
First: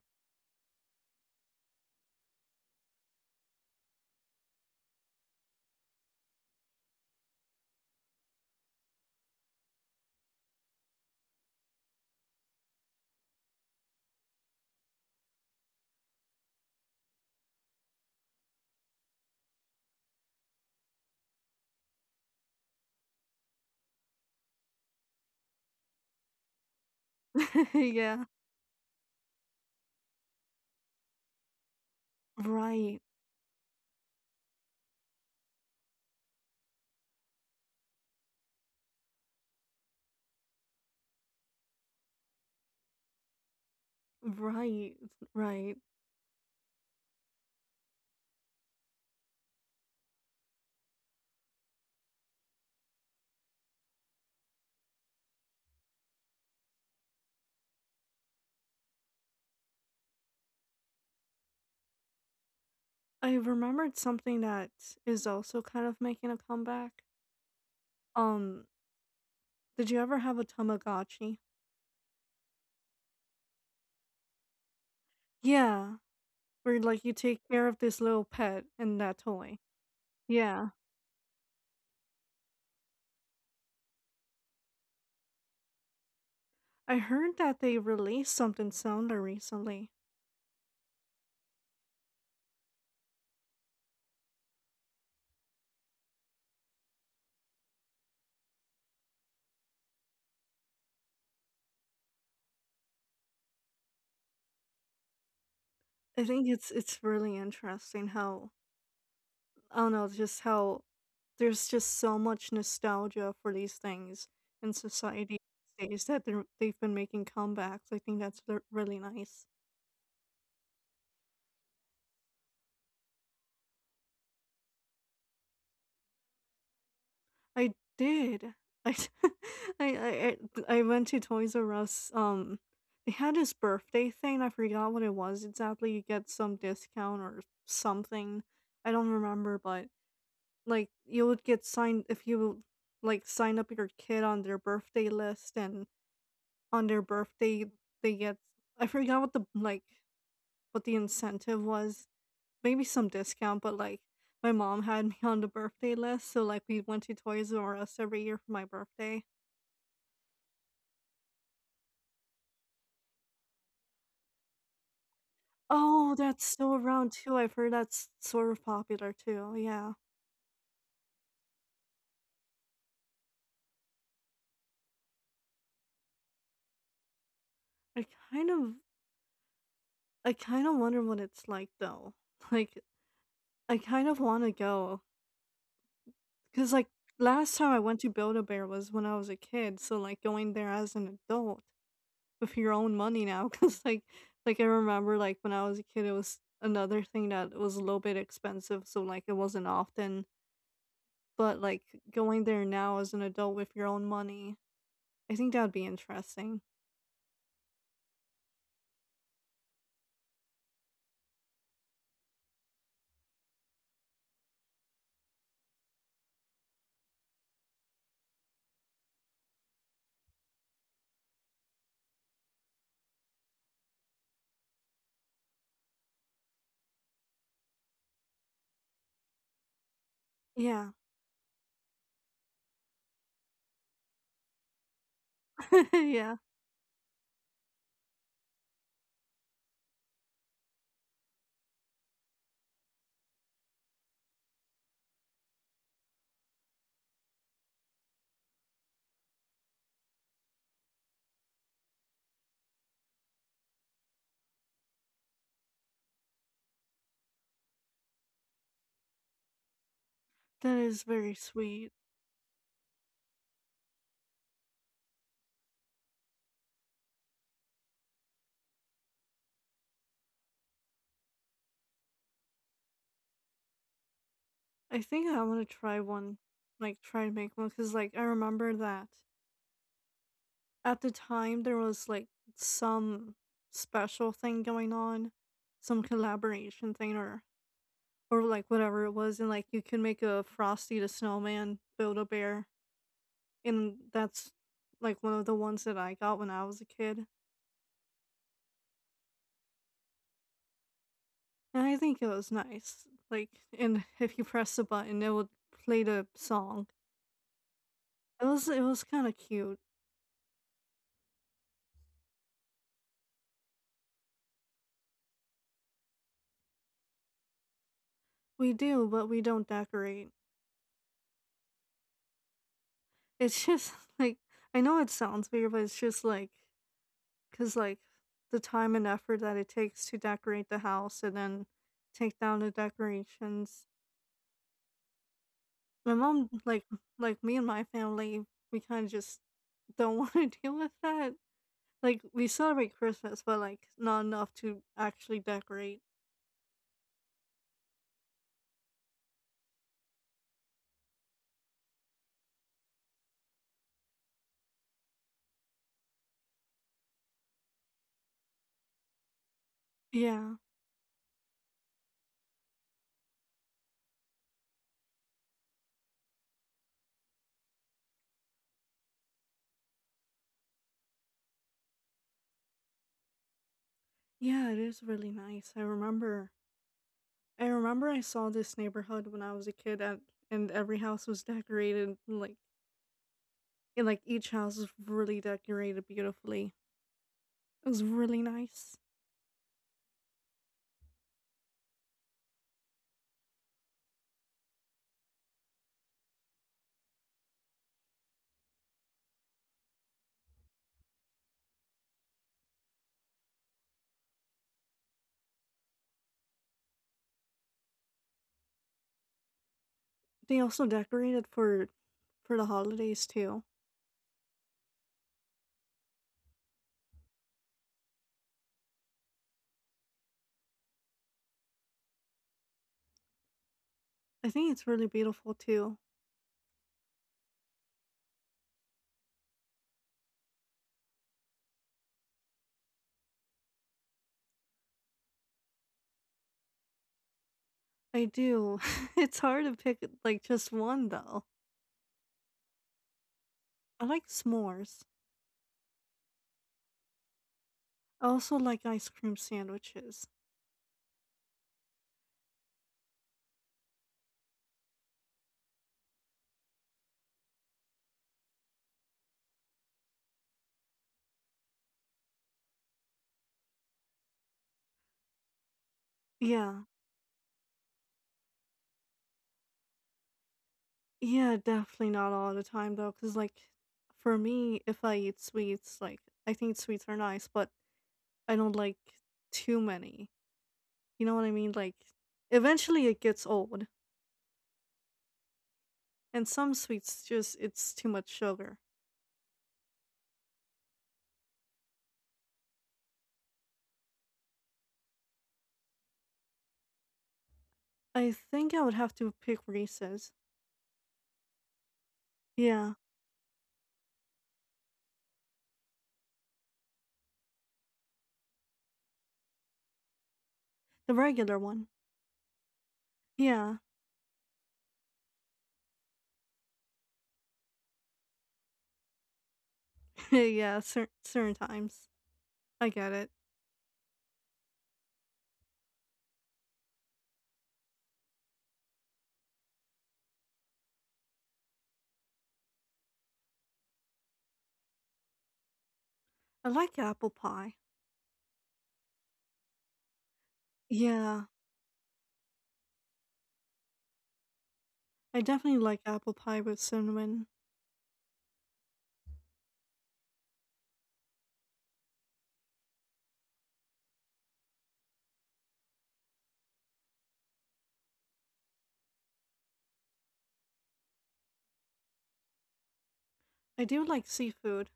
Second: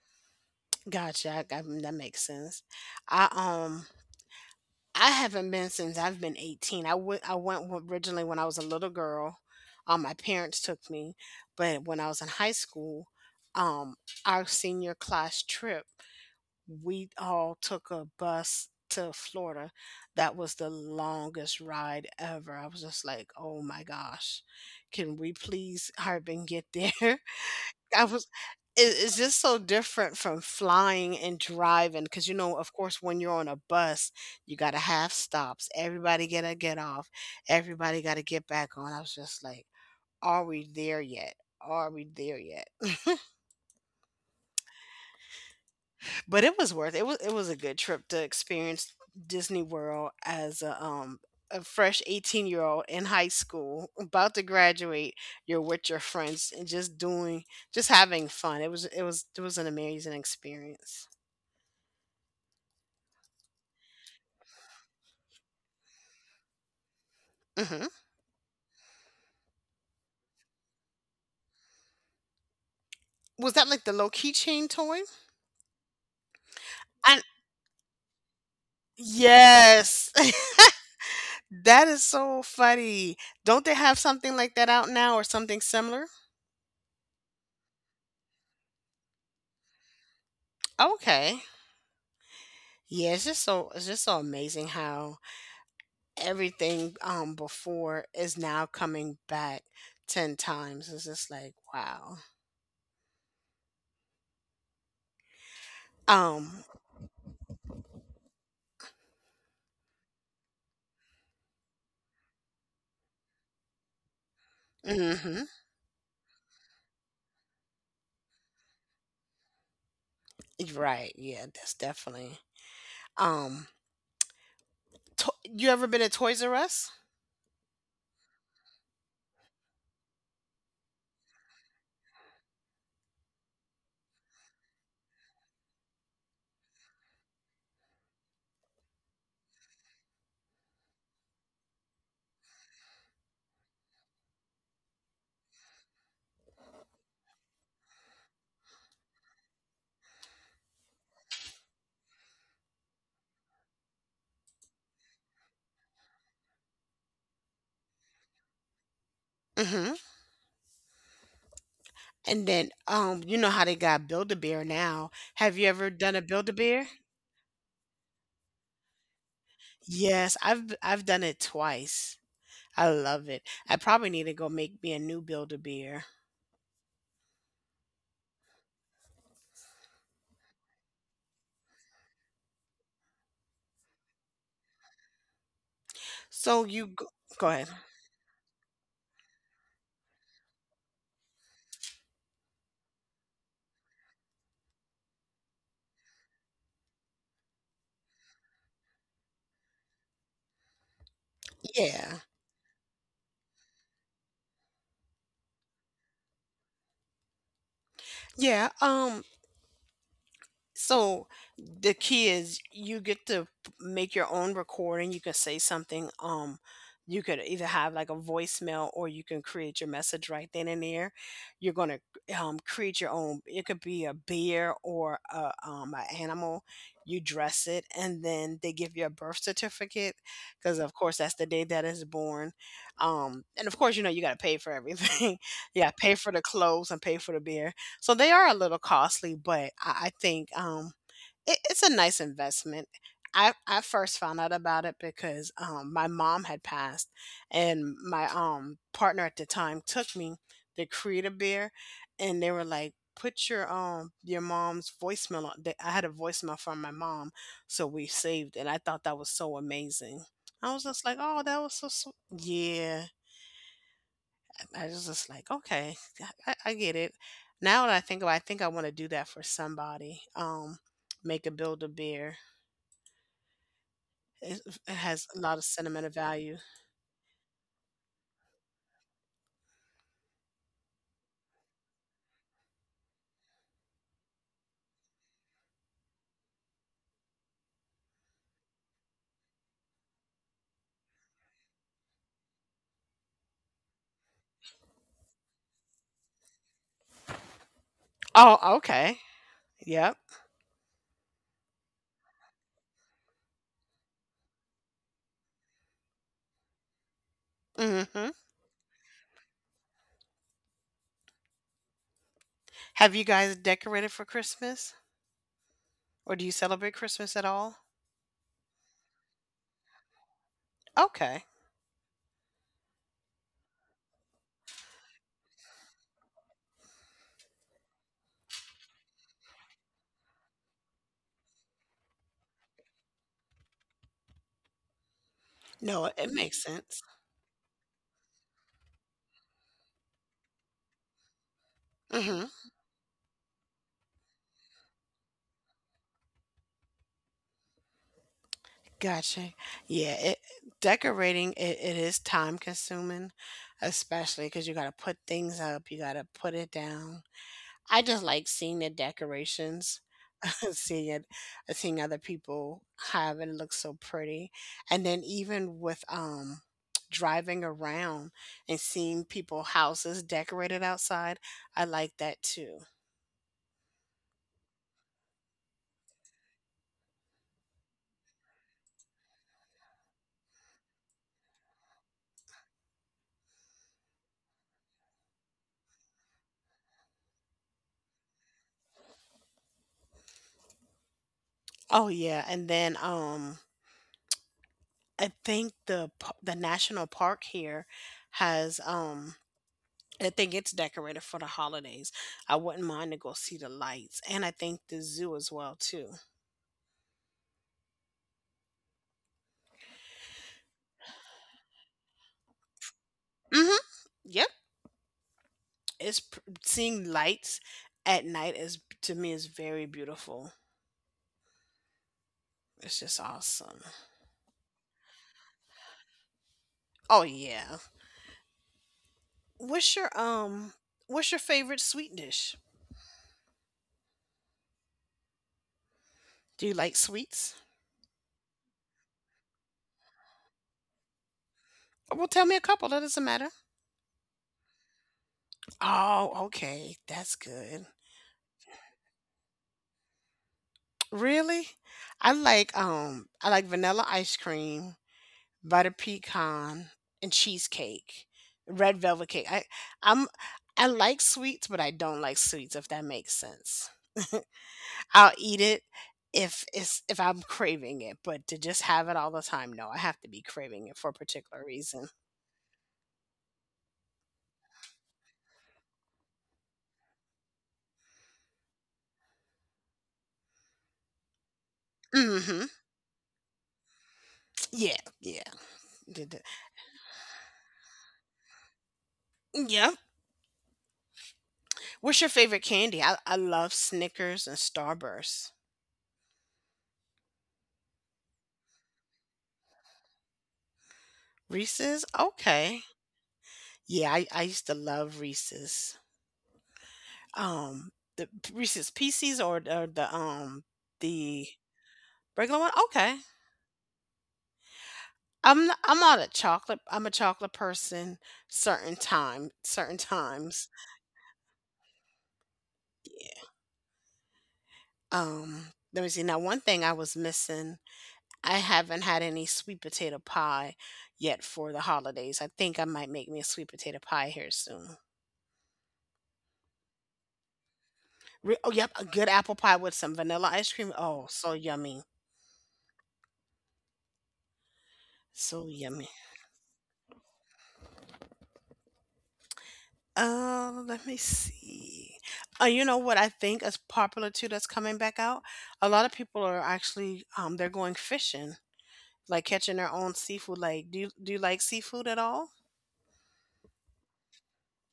Gotcha. I, I, that makes sense. I um I haven't been since I've been eighteen. I went I went w- originally when I was a little girl. Um, my parents took me, but when I was in high school, um, our senior class trip, we all took a bus to Florida. That was the longest ride ever. I was just like, oh my gosh, can we please hurry and get there? I
yeah.
was, it, it's just so different from flying and driving because, you know, of
Right.
course, when you're on a bus, you got to have stops. Everybody got to get off, everybody got to get back on. I was just like, are we there yet? Are we there yet?
Right. Right.
But it was worth it. Was it was a good trip to experience Disney World as a um a fresh eighteen year old in high school about to graduate. You're with your friends and just doing, just having fun. It was it was it was an amazing experience.
I remembered something that is also kind of making a comeback.
Hmm.
Um, did you ever have a Tamagotchi?
Was that like the low keychain toy
Yeah, where like you
and
take care of this little pet and that toy.
yes?
Yeah,
That is so funny. Don't they have something like that out now or something similar?
I heard that they released something similar recently.
Okay. Yeah, it's just so it's just so amazing how everything um before is now coming back ten times. It's just like wow.
I think
um
it's it's really interesting how I don't know just how there's just so much nostalgia for these things in society
hmm
these days that they're- they've been making comebacks. I think that's re- really nice.
right, yeah, that's definitely. um to- you ever been at Toys R Us?
I did. I I I I went to Toys R Us, um, they had this birthday thing, I forgot what it was exactly, you get some discount or something, I don't remember, but, like, you would get signed if you, like, sign up your kid on their birthday list, and on their birthday, they get I forgot what the, like, what the incentive was, maybe some discount, but, like, my mom had me on the birthday list, so, like, we went to Toys R Us every year for my birthday.
Mm-hmm. And then um you know how they got Build-A-Bear now? Have you ever
Oh,
done a
that's still
Build-A-Bear?
around too, I've heard that's sort of popular too, yeah.
Yes, i've i've done it twice. I love it. I probably need to go make me a new Build-A-Bear.
I kind of I kinda wonder what it's like though. Like, I kind of wanna go, go
So
because, like,
you go, go
last
ahead.
time I went to Build-A-Bear was when I was a kid, so, like, going there as an adult with your own money now, because like like, I remember, like, when I was a kid, it was another thing that was a little bit expensive, so, like, it wasn't often, but, like,
Yeah.
going there now as an adult with your own money, I think that'd be interesting.
Yeah. Um So the key is you get to p- make your own recording. You can say something. Um, you could either have like a voicemail or you can create your message right then and there. You're gonna um, create your own. It could be a beer or a um, an animal. You dress it, and then they give you a birth certificate because,
Yeah.
of course, that's the day that is born. Um, and of course, you know you got to pay for everything. Yeah, pay for
yeah,
the clothes and pay for the beer, so they are a little costly, but I, I think um, it, it's a nice investment. I, I first found out about it because um, my mom had passed, and my um, partner at the time took me to Creator Beer, and they were like, "Put your um your mom's voicemail." On. They, I had a voicemail from my mom, so we saved it. I thought that was so amazing. I
that
was
is
just like,
very
"Oh, that was so
sweet.
sweet." Yeah, I was just like, okay, I, I get it. Now that I think about it, I think I want to do that for somebody. Um, make a build a beer. It, it
I
has
think
a
I
lot of
want to try
sentimental
one,
value.
like try to make one, because like I remember that at the time there was like some special thing going on, some collaboration thing or or like whatever it was, and like you can make a Frosty the Snowman build a bear, and that's like one of the ones that I got when I was a kid,
Oh, okay. Yep.
and I think it was nice. Like, and if you press the button, it would play the song.
Hmm.
It was it was kind of cute.
Have you guys decorated for Christmas, or do you celebrate Christmas at all?
We do, but we don't decorate.
Okay.
It's just like I know it sounds weird, but it's just like because like the time and effort that it takes to decorate the house and then take down the decorations.
No, it
My
it
mom,
makes
like
sense.
like me and my family, we kind of just don't want to deal with that. Like
Hmm.
we celebrate Christmas, but like not enough to actually decorate.
Gotcha. Yeah, it, decorating it, it is time consuming, especially because you got to put things up, you got to put it down. I just like seeing the decorations,
Yeah,
seeing it, seeing other people have it, it looks so pretty. And then even with um driving around and seeing people houses decorated outside, I like that too.
yeah, it is really nice. I remember I remember I saw this neighborhood when I was a kid and and every house was decorated like and like each house was really decorated beautifully. It was really nice.
Oh yeah, and then um I think the p- the national park here has um I think it's decorated for the holidays. I wouldn't mind to go see the lights, and I think the zoo as well too.
They also decorated for for the holidays too.
Mhm. Yep. It's pr- seeing lights at night is to me is very beautiful. It's just awesome.
I think it's really beautiful too.
Oh yeah. What's your um what's your favorite sweet dish? Do you like sweets?
I do. it's hard to pick like just one though.
Well, tell me a couple. That doesn't matter.
I like s'mores.
Oh, okay. That's good.
I also like ice cream sandwiches.
Really? I like um I like vanilla ice cream, butter pecan, and cheesecake. Red velvet cake. I I'm I like sweets, but I don't like sweets if that makes sense. I'll eat it if
Yeah.
it's if I'm craving it, but to just have it all the time, no, I have to be craving it for a
Yeah,
particular
definitely
reason.
not all the time though cuz like for me if I eat sweets like I think sweets are nice, but I don't like too many. You know what I mean? Like
Hmm.
eventually it gets old
Yeah, yeah. Did it.
and some sweets just it's too much sugar.
Yep. What's your favorite candy? I, I love Snickers and Starburst.
I think I would have to pick Reese's.
Reese's? Okay.
Yeah,
Yeah, I, I used to love Reese's. Um the Reese's Pieces or, or the um
the
the
regular one.
regular one? Okay.
Yeah.
I'm not, I'm not a chocolate I'm a chocolate person certain time certain times.
yeah, cer- certain times. I get it.
Yeah. Um, Let me see. Now, one thing I was missing, I haven't had any sweet potato pie yet for the holidays. I think I might make me a sweet potato pie here soon.
I like apple pie.
Re- oh, yep, a good apple pie with some vanilla ice cream. Oh,
Yeah,
so yummy.
I
So
definitely like
yummy.
apple pie with cinnamon.
Uh, let me see. Uh, you know what I think is popular too that's coming back out? A lot of people are actually um they're going fishing, like catching their own seafood. Like, do you do you like seafood at all?
I do like seafood.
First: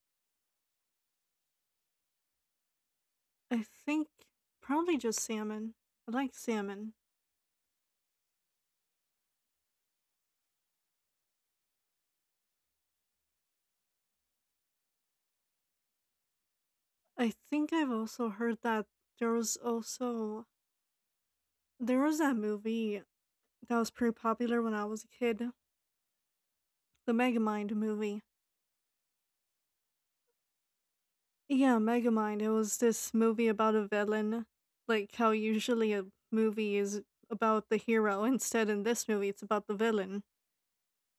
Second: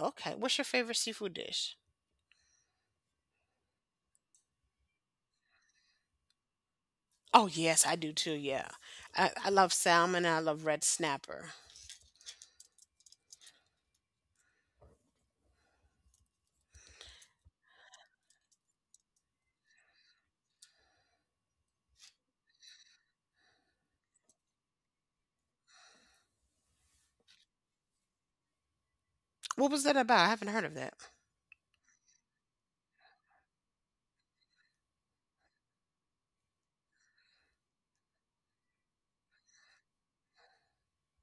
Okay. What's your favorite seafood dish?
I think probably just salmon. I like salmon.
Oh yes, I do too. Yeah, I, I love salmon and I love red snapper.
I think I've also heard that there was also there was that movie that was pretty popular when I was a kid, the Megamind movie.
What was that about? I haven't heard of that.
Yeah, Megamind. It was this movie about a villain, like how usually a movie is about the hero. Instead, in this movie, it's about the villain,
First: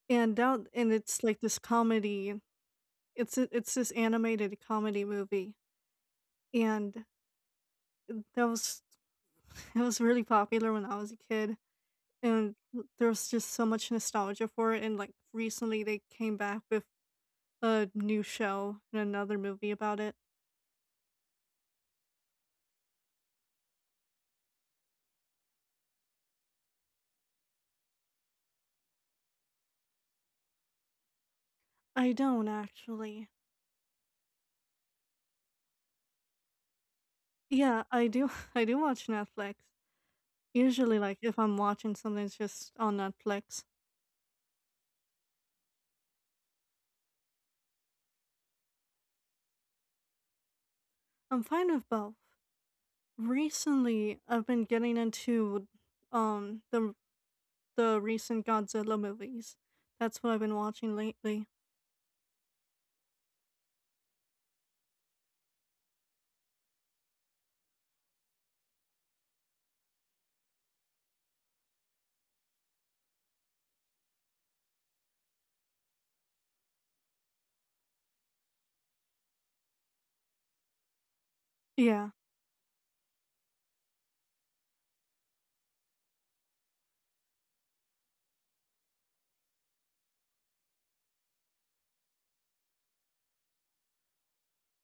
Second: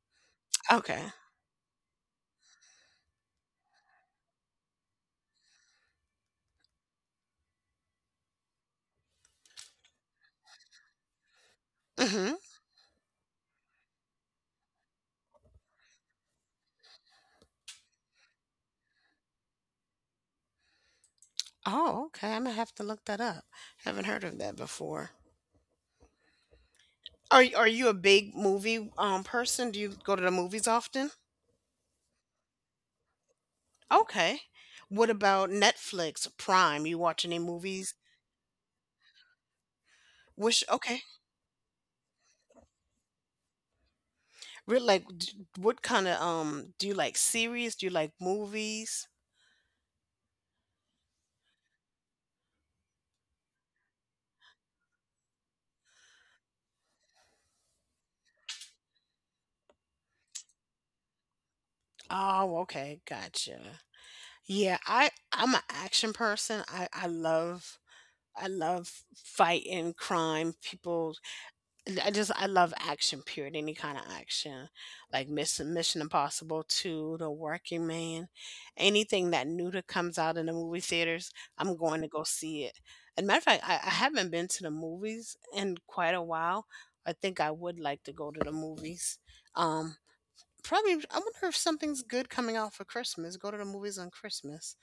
and down and
Okay.
it's like this comedy. It's a- it's this animated comedy movie, and that was it was really popular when I was a kid,
Mm-hmm.
and there was just so much nostalgia for it. And like recently, they came back with a new show and another movie about it.
Oh, okay. I'm gonna have to look that up. Haven't heard of that before. Are y- Are you a big movie um person? Do you go to the movies often?
I don't actually.
Okay. What about Netflix, Prime? You watch any
Yeah,
movies?
I do. I do watch Netflix.
Which
Usually,
okay,
like if I'm watching something, it's just on Netflix.
Re- like d- what kind of um do you like series? Do you like movies?
I'm fine with both. Recently, I've been getting into um the the recent Godzilla movies. That's what I've been watching lately.
Oh, okay, gotcha. Yeah, I I'm an action person. I I love I love fighting crime, people. I just I love action, period, any kind of action, like Mission Mission Impossible Two, The Working Man, anything that new that comes out in the movie theaters, I'm going
Yeah,
to go see it. And matter of fact, I, I haven't been to the movies in quite a while. I think I would like to go to the movies. Um, Probably. I wonder if something's good coming out for Christmas. Go to the movies on Christmas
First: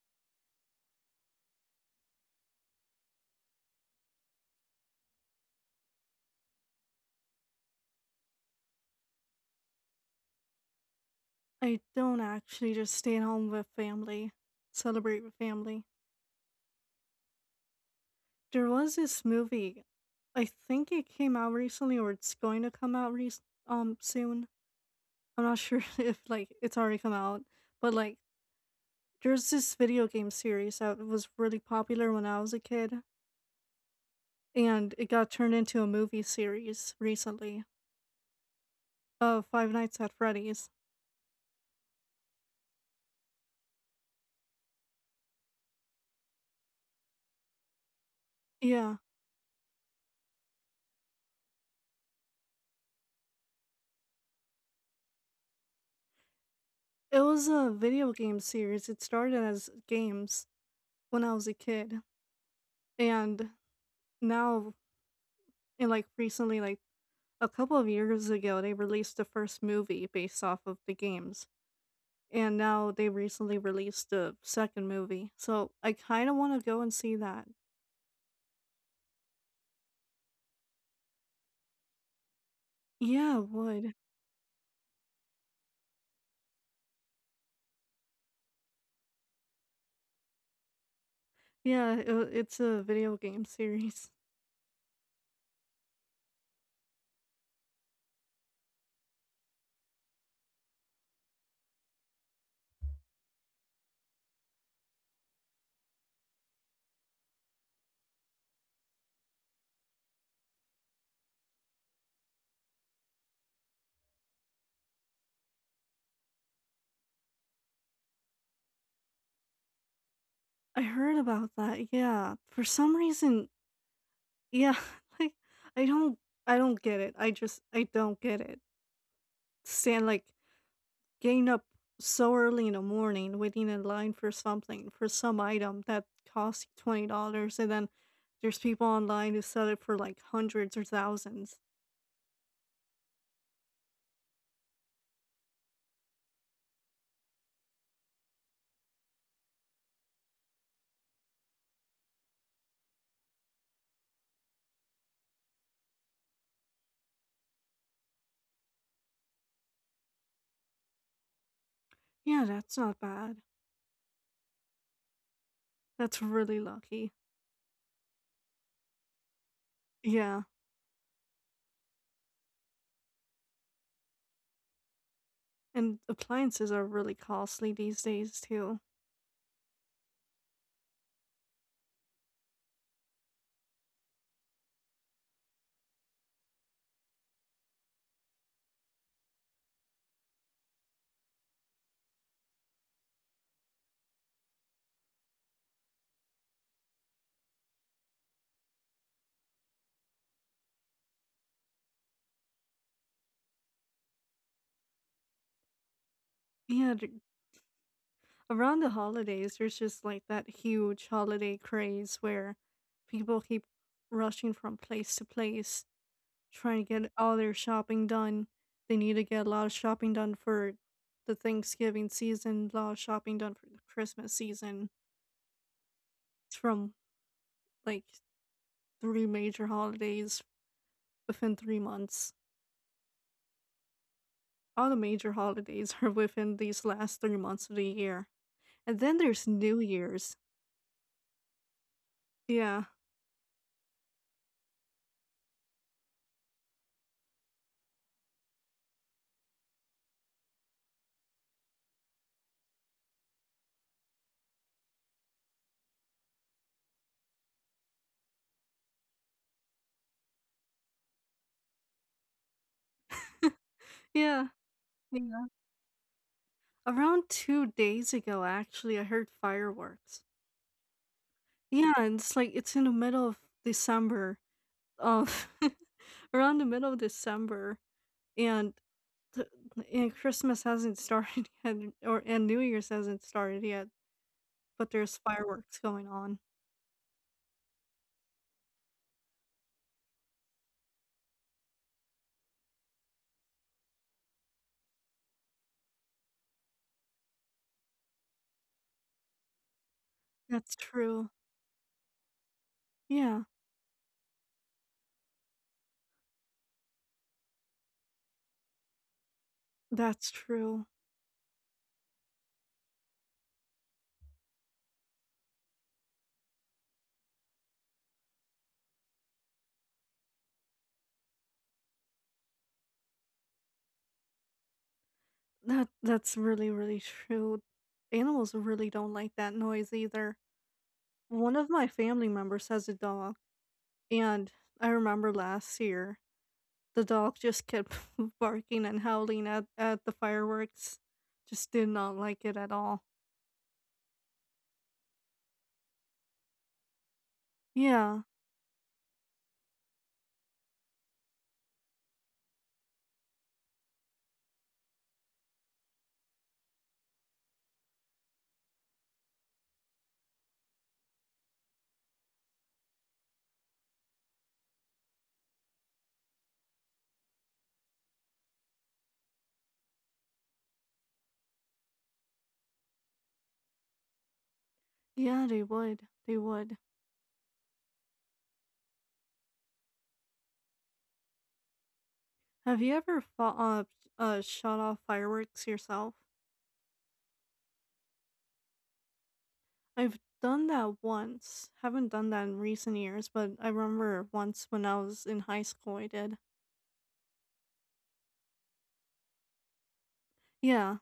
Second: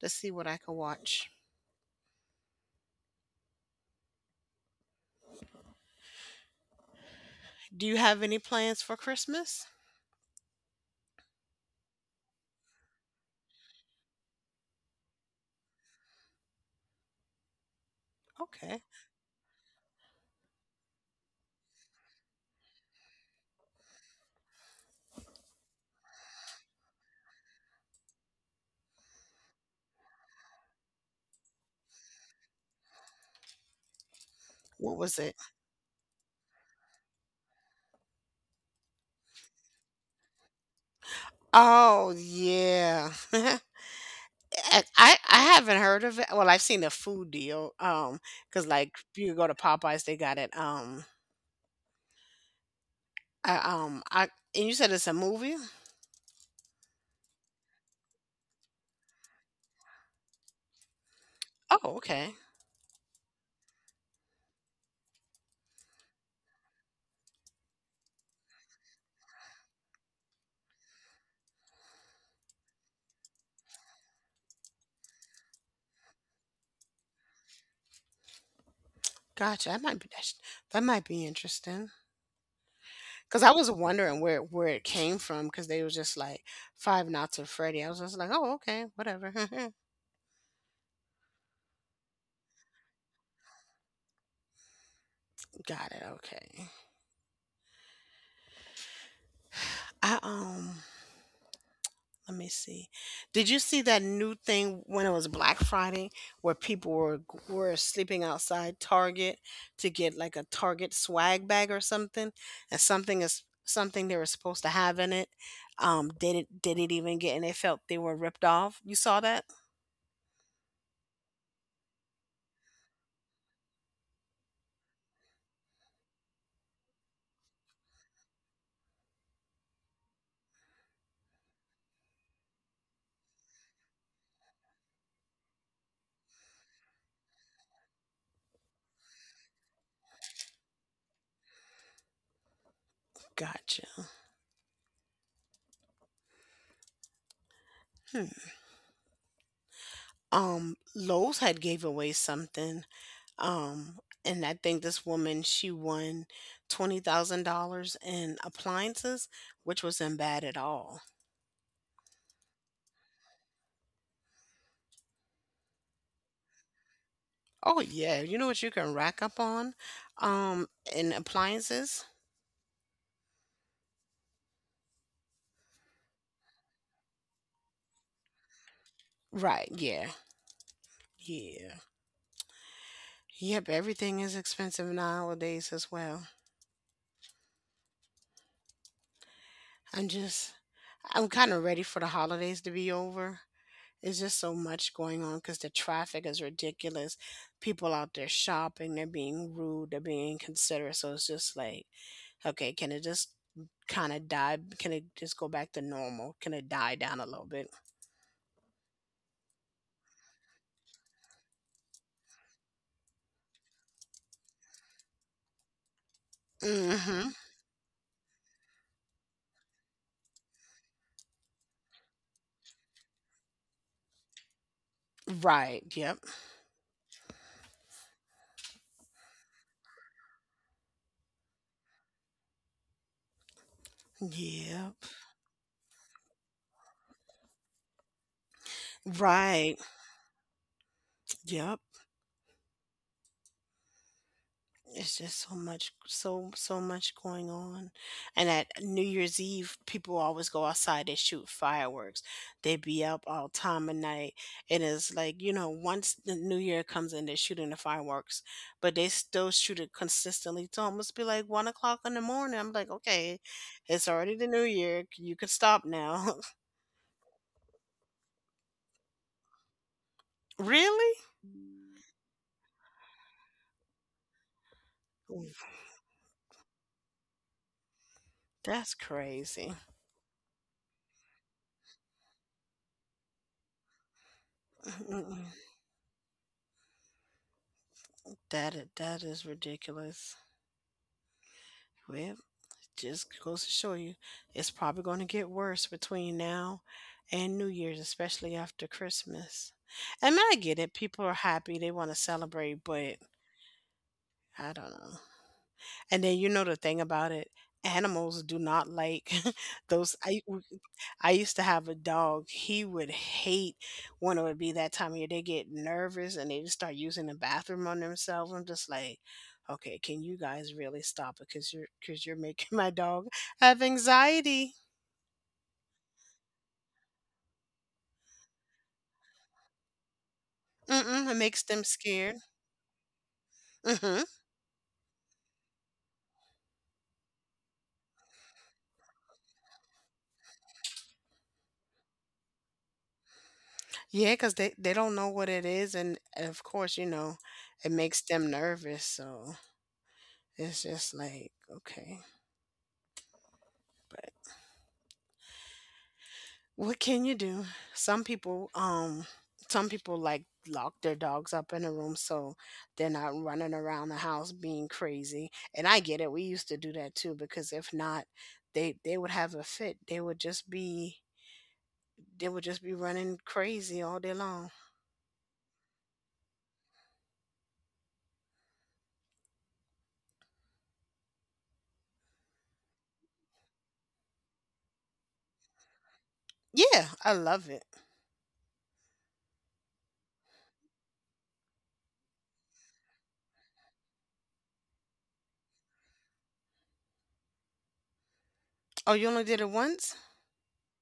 to see what I can watch. Do you have any plans for Christmas?
I don't actually just stay at home with family, celebrate with family. There
Okay.
was this movie. I think it came out recently or it's going to come out rec- um soon. I'm not sure if like it's already come out, but like there's this video game series that was really popular when I was a kid
What
and it
was
got
it?
turned into a movie series recently of Five Nights at Freddy's.
Oh, yeah. I I I haven't heard of it. Well, I've seen a food deal. Um, because like
Yeah.
you go to Popeyes, they got it. Um, I, um, I and you said it's a movie.
It was a video game series. It started as games when I was a
Oh,
kid
okay.
and now in like recently like a couple of years ago, they released the first movie based off of the games, and now they recently released the second movie. So I kind of want to go and see that.
Gotcha. That might be that, sh- that might be interesting.
Yeah,
Cause
it
I was
would.
wondering where where it came from. Cause they was just like Five Nights at Freddy. I was just like, oh, okay, whatever.
Yeah, it, it's a video game series.
Got it. Okay. I um Let me see. Did you see that new thing when it was Black Friday where people were were sleeping outside Target to get like a Target swag bag or something, and something is something they were supposed to have in it um didn't didn't even get and they felt they were ripped off. You saw that?
I heard about that. Yeah, for some reason, yeah, like I don't, I don't get it. I just, I don't get it. Stand like Getting up so early in the morning, waiting in line for something, for some item that costs you twenty dollars and then there's people online who sell it for like hundreds or thousands.
Gotcha. Hmm. Um Lowe's had gave away something um and I think this woman she won twenty thousand dollars in appliances, which wasn't bad at all.
Yeah, that's not bad. That's really lucky.
Oh yeah, you know what you can rack up on,
Yeah,
um, in appliances.
and appliances are really costly these days too.
Right? Yeah, yeah, yep. Everything is expensive nowadays as well. I'm just, I'm kind of ready for the holidays to be over. It's just so much going on because the traffic is ridiculous. People out there shopping, they're being rude, they're being inconsiderate. So it's just like, okay, can it just kind of die? Can it just go back to normal? Can it die
Yeah,
down
th-
a little bit?
Around the holidays, there's just like that huge holiday craze where people keep rushing from place to place trying to get
Mm-hmm.
all their shopping done. They need to get a lot of shopping done for the Thanksgiving season, a lot of shopping done for the Christmas season.
Right. Yep.
It's from like three major holidays within three months.
Yep.
All the major holidays are within these last three months of the year. And then there's
Right.
New Year's.
Yep.
Yeah.
It's just so much, so, so much going on. And at New Year's Eve, people always go outside, they shoot fireworks. They be up all time of night. It is like, you know, once the new year comes in, they're shooting the fireworks, but they still shoot it consistently. It's almost be like one o'clock in the morning. I'm like, okay, it's already the
Yeah.
new year. You can
Yeah.
stop now.
Around two days ago, actually, I heard fireworks.
Really?
Yeah, and it's like it's in the middle of December um
Ooh.
around the middle of December and
That's
th-
crazy.
and Christmas hasn't started yet or and New Year's hasn't started yet, but there's fireworks going on.
That i- that is ridiculous. Well, it just goes to show you, it's probably going to get worse between now and New Year's, especially after Christmas. And I
That's
get it. People
true.
are happy; they want to celebrate, but
Yeah,
I don't know. And then you know the thing about it, animals do not like those.
that's
I w-
true.
I used to have a dog. He would hate when it would be that time of year. They get nervous and they just start using the bathroom on themselves. I'm just like, okay, can you guys really stop it? Because you're because you're making my dog have anxiety.
That that's really really true. Animals really don't like that noise either.
Mm-mm, it
One
makes
of
them
my family
scared.
members has a dog
Mm hmm.
and I remember last year the dog just kept barking and howling at, at the fireworks. Just did not like it at all.
Yeah, because they they don't know what it is, and of course, you know, it makes
Yeah,
them nervous. So it's just like okay, but. What can you do? Some people, um, some people like lock their dogs up in a room so they're not running around the house being crazy. And I get it. We used to do that too because if not, they they would have a fit. They would just be they would just be running crazy all day long.
yeah, they would. They would. Have you ever fo- uh, uh, shot off fireworks yourself?
Yeah, I love it.
I've done that once. Haven't done that in recent years, but I remember once when I was in high school, I did.
Oh, you only did it once?
Yeah.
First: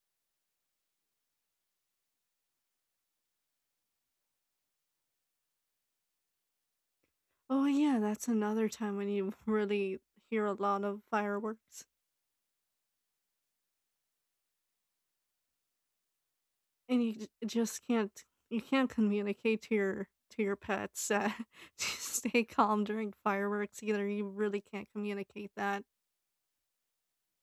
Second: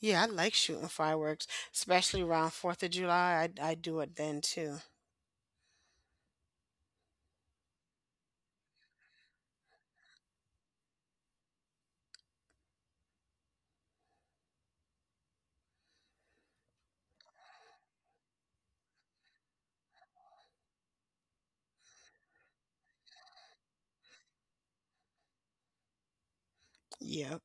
Yeah, I like shooting fireworks, especially around fourth of July. I I do it then too.
Oh, yeah, that's another time when you really hear a lot of fireworks, and you j- just can't, you can't communicate to your to your pets that, to stay calm during fireworks either. You really can't communicate that.
Yeah.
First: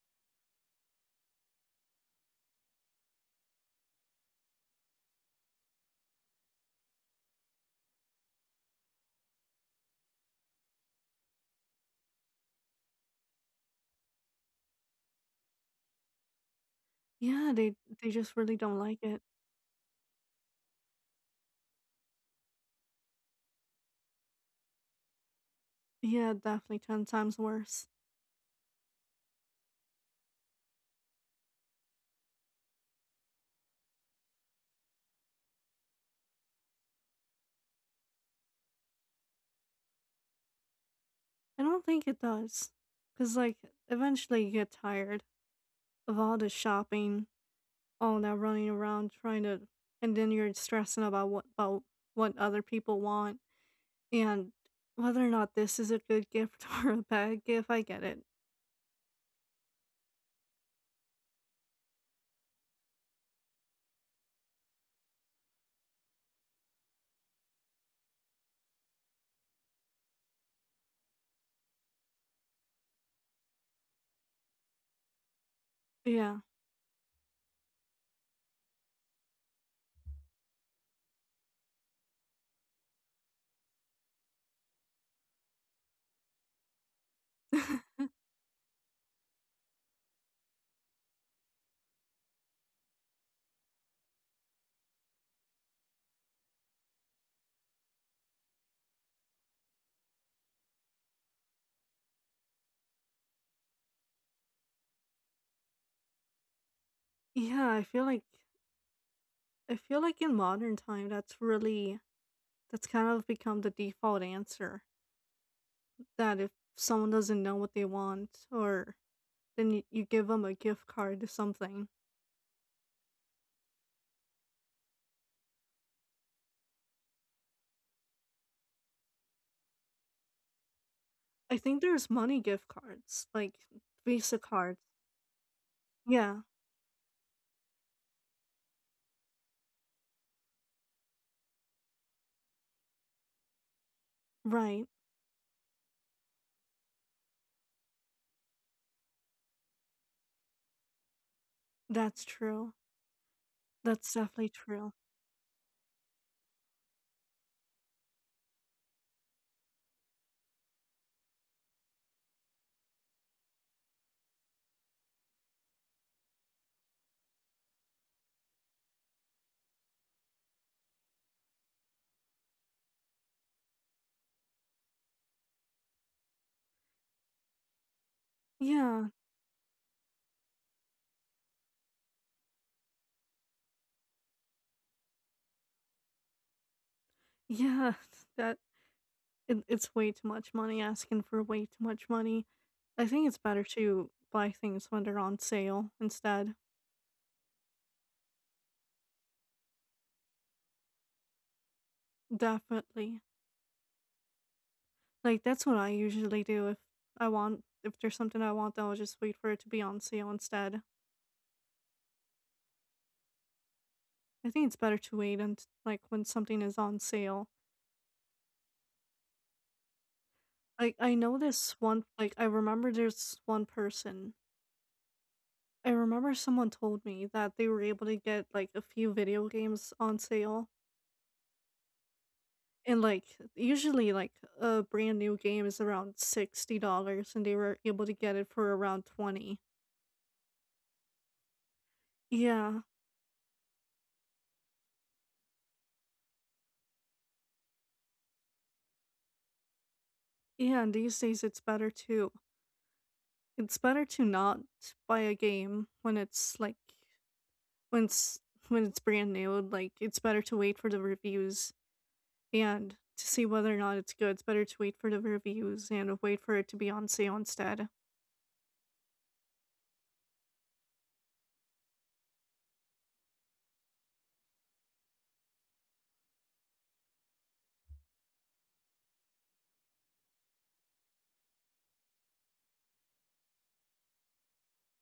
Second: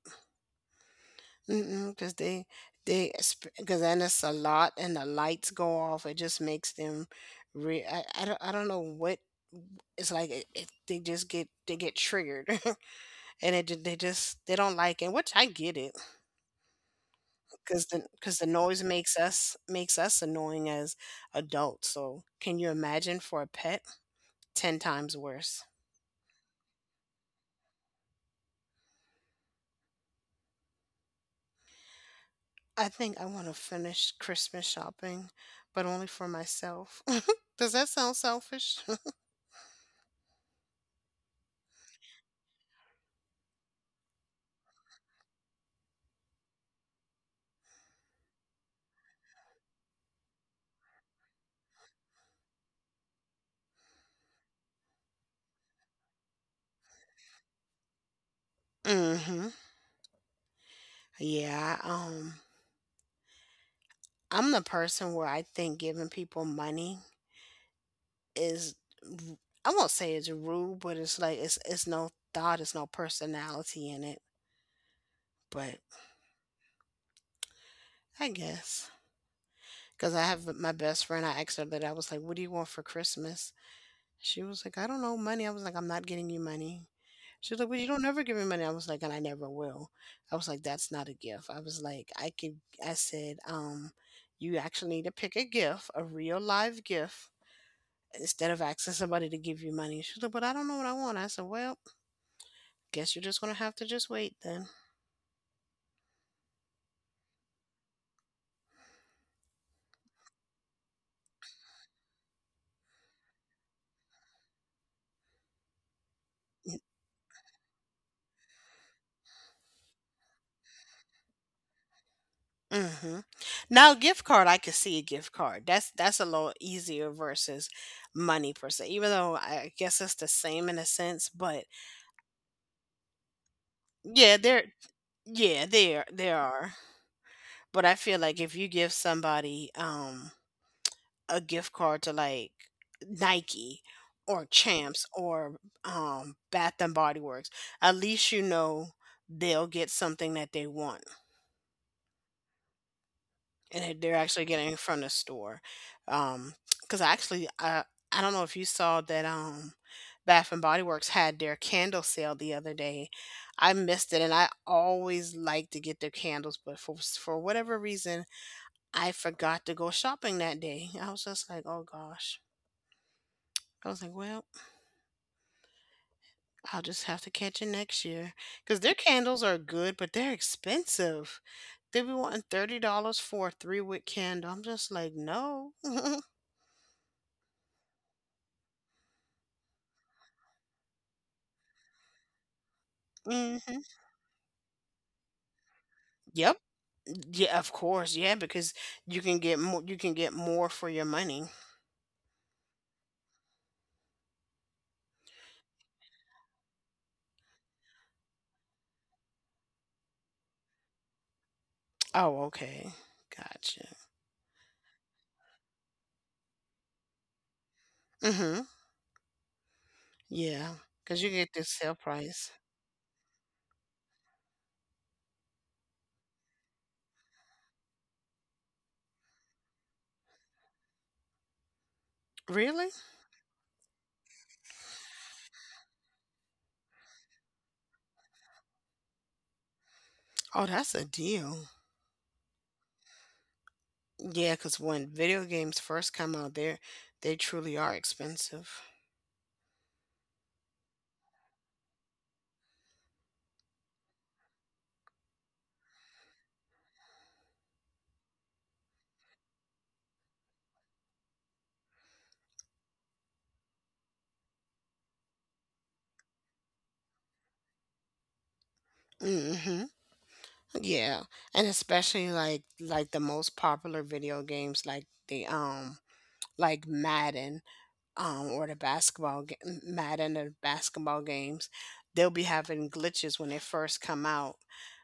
Because they they because then it's a lot and the lights go off. It just makes them re. I, I don't I don't know what it's like. It, it, they just get they get triggered, and it ju- they just they don't like it. Which I get it
Yeah, they
because the
they just
because the
really don't
noise
like
makes
it.
us makes us annoying as adults. So can you imagine for a pet ten times worse?
Yeah, definitely ten times worse.
I think I want to finish Christmas shopping, but only for myself. Does that sound selfish?
I don't think it does. Because, like, eventually you get tired of all the shopping, all that running around trying to, and then you're stressing about what, about what other people want, and whether or not this is a good gift or a bad gift. I get it.
Hmm. Yeah, um, I'm the person where I think giving people money is r- I won't say it's rude, but it's like it's it's no thought, it's no personality in it. But
Yeah.
I guess because I have my best friend, I asked her that I was like, "What do you want for Christmas?" She was like, "I don't know, money." I was like, "I'm not getting you money." She was like, "Well, you don't ever give me money." I was like, "And I never will." I was like, "That's not a gift." I was like, "I could," I said, um, "You actually need to pick a gift, a real live gift," instead of asking somebody to give you money. She's like, but I don't know what I want. I said, well, guess you're just going to have to just wait then.
Yeah, I feel like, I feel like in modern time, that's really, that's kind of become the default answer that if
Mm.
someone doesn't know what they want, or then you, you give them a gift card to something.
Mm-hmm. Now, gift card, I could see a gift card. That's that's a little easier versus money per se. Even though I guess it's the same in a sense,
I
but
think there's money gift cards, like Visa
yeah, there,
cards.
yeah, there,
Yeah,
there are. But I feel like if you give somebody, um, a gift card to like Nike or
right.
Champs or um, Bath and Body Works, at least you know they'll get something that they want
That's true.
and that
That's
they're actually
definitely
getting
true.
from the store. Um, because actually, I I don't know if you saw that um, Bath and Body Works had their candle sale the other day. I missed it, and I always like to get their candles, but for for whatever reason, I forgot to go shopping that day. I was just like, oh gosh. I was like, well, I'll just have to catch it next year because their
Yeah,
candles are good, but they're expensive. They be wanting thirty dollars for a three wick candle. I'm just like, no.
yeah. That it, it's way too much money, asking for way too much money. I think it's better
Hmm.
to buy things when they're on sale instead.
Yep. Yeah, of course. Yeah, because you can get more. You can get more for your money.
Definitely. Like that's what I usually do. If I want if there's something I want, then I'll just wait for it to be on sale instead.
Oh, okay. Gotcha.
I think it's better to wait and, like, when something is on sale.
Mm-hmm. Yeah,
Like, I
because you
know
get this
this
sale
one like, I
price.
remember there's one person, I remember someone told me that they were able to get, like, a few video games on sale,
Really?
and, like, usually, like, a brand new game is around sixty dollars and they were able to get it for around twenty.
Oh, that's a deal.
Yeah.
Yeah, because when video games first come out, they are they truly are expensive.
Yeah, and these days it's better to, it's better to not buy a game when it's, like when it's when it's brand new. Like, it's better to wait for the reviews and to see whether or not it's good. It's better to wait for the reviews and wait for it to be on sale instead.
Hmm. Yeah, and especially like like the most popular video games, like the um like Madden, um or the basketball ga- Madden or basketball games, they'll be having glitches when they first come out,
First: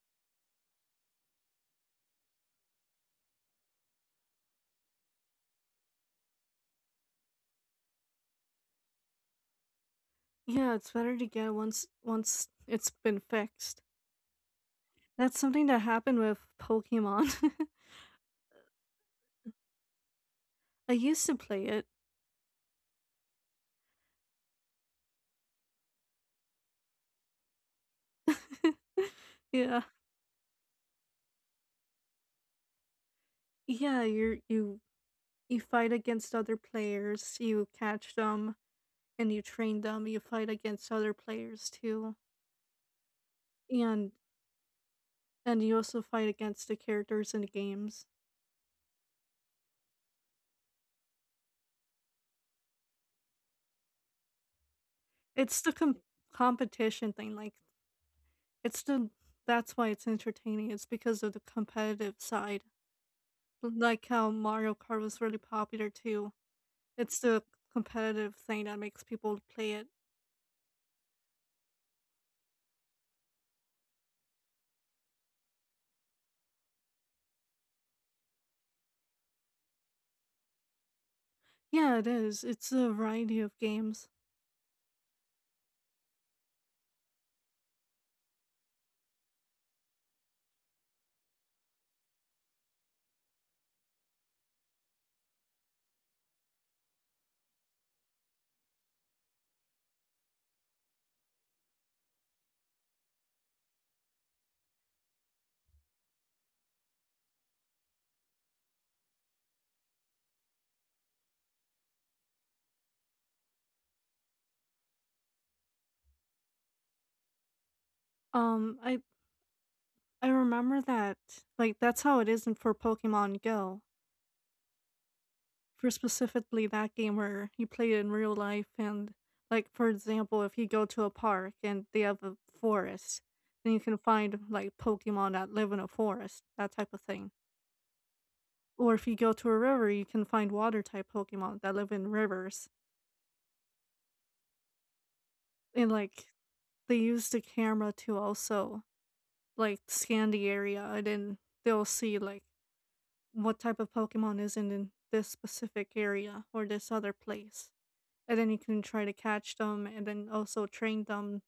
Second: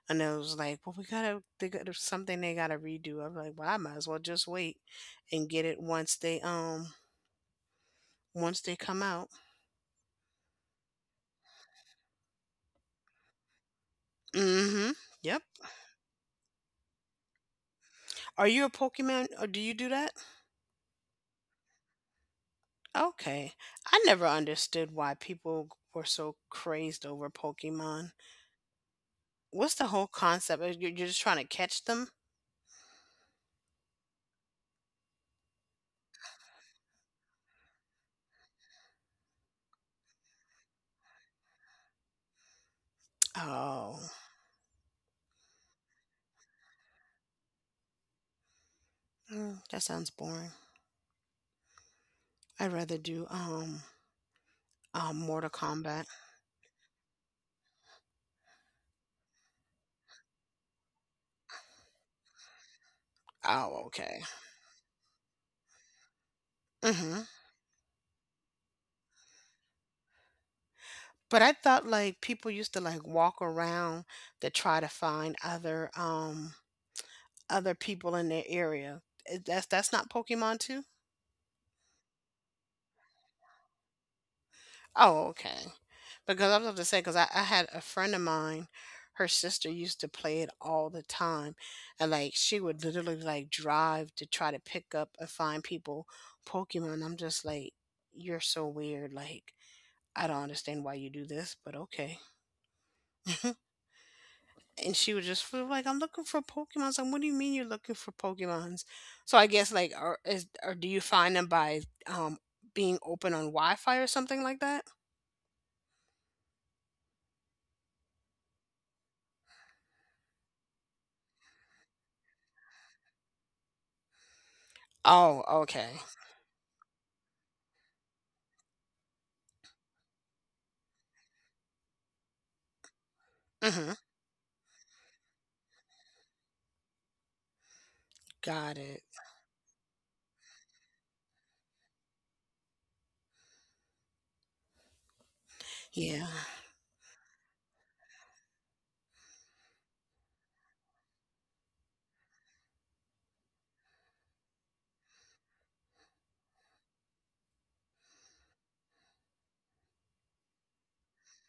and it was like, well, we gotta they got something they gotta redo. I'm like, well, I might as well just wait and get it once they um once they come out.
Yeah, it's better to get once once it's been fixed.
Mm-hmm.
That's
Yep.
something that happened with Pokemon.
Are you a Pokemon or do you do that?
I used to play
Okay. I never understood why people were so crazed over Pokemon.
it.
What's
Yeah.
the whole concept? Uh, You're you're just trying to catch them?
Yeah, you you you fight against other players, you catch them and you train them, you fight against other players too.
Oh,
And and you also fight against the characters in the games.
Mm, that sounds boring. I'd rather do um um Mortal
It's the com-
Kombat.
competition thing, like, It's the that's why it's entertaining. It's because of the competitive side.
Oh,
Like
okay.
how Mario Kart was really popular too. It's
hmm
the competitive thing that makes people play it.
But I thought like people used to like walk around to try to find other um other people in their area. Uh, That's that's not Pokemon too?
Yeah, it is. It's a variety of games.
Oh, okay. Because I was about to say, because I, I had a friend of mine, her sister used to play it all the time. And like she would literally like drive to try to pick up and find people Pokemon. I'm just like, you're so weird. Like, I don't understand why you do this, but okay. And she would just feel like, I'm looking for Pokemons. I'm, what do you mean you're looking for Pokemons? So I guess like, or, is, or do you find them by um, being open on Wi Fi or something like that?
Um, I I remember that. Like that's how it is in, for Pokemon Go.
Oh, okay.
For specifically that game where you play it in real life. And, like, for example, if you go to a park and they have a forest, then you can find, like, Pokemon that live in a forest, that type of thing.
Got
Or
it.
if you go to a river, you can find water type Pokemon that live in rivers. And like
Yeah.
they use the camera to also, like, scan the area, and then they'll see, like, what type of Pokemon is in in this specific area or this other place. And then you can try to catch them and then also train them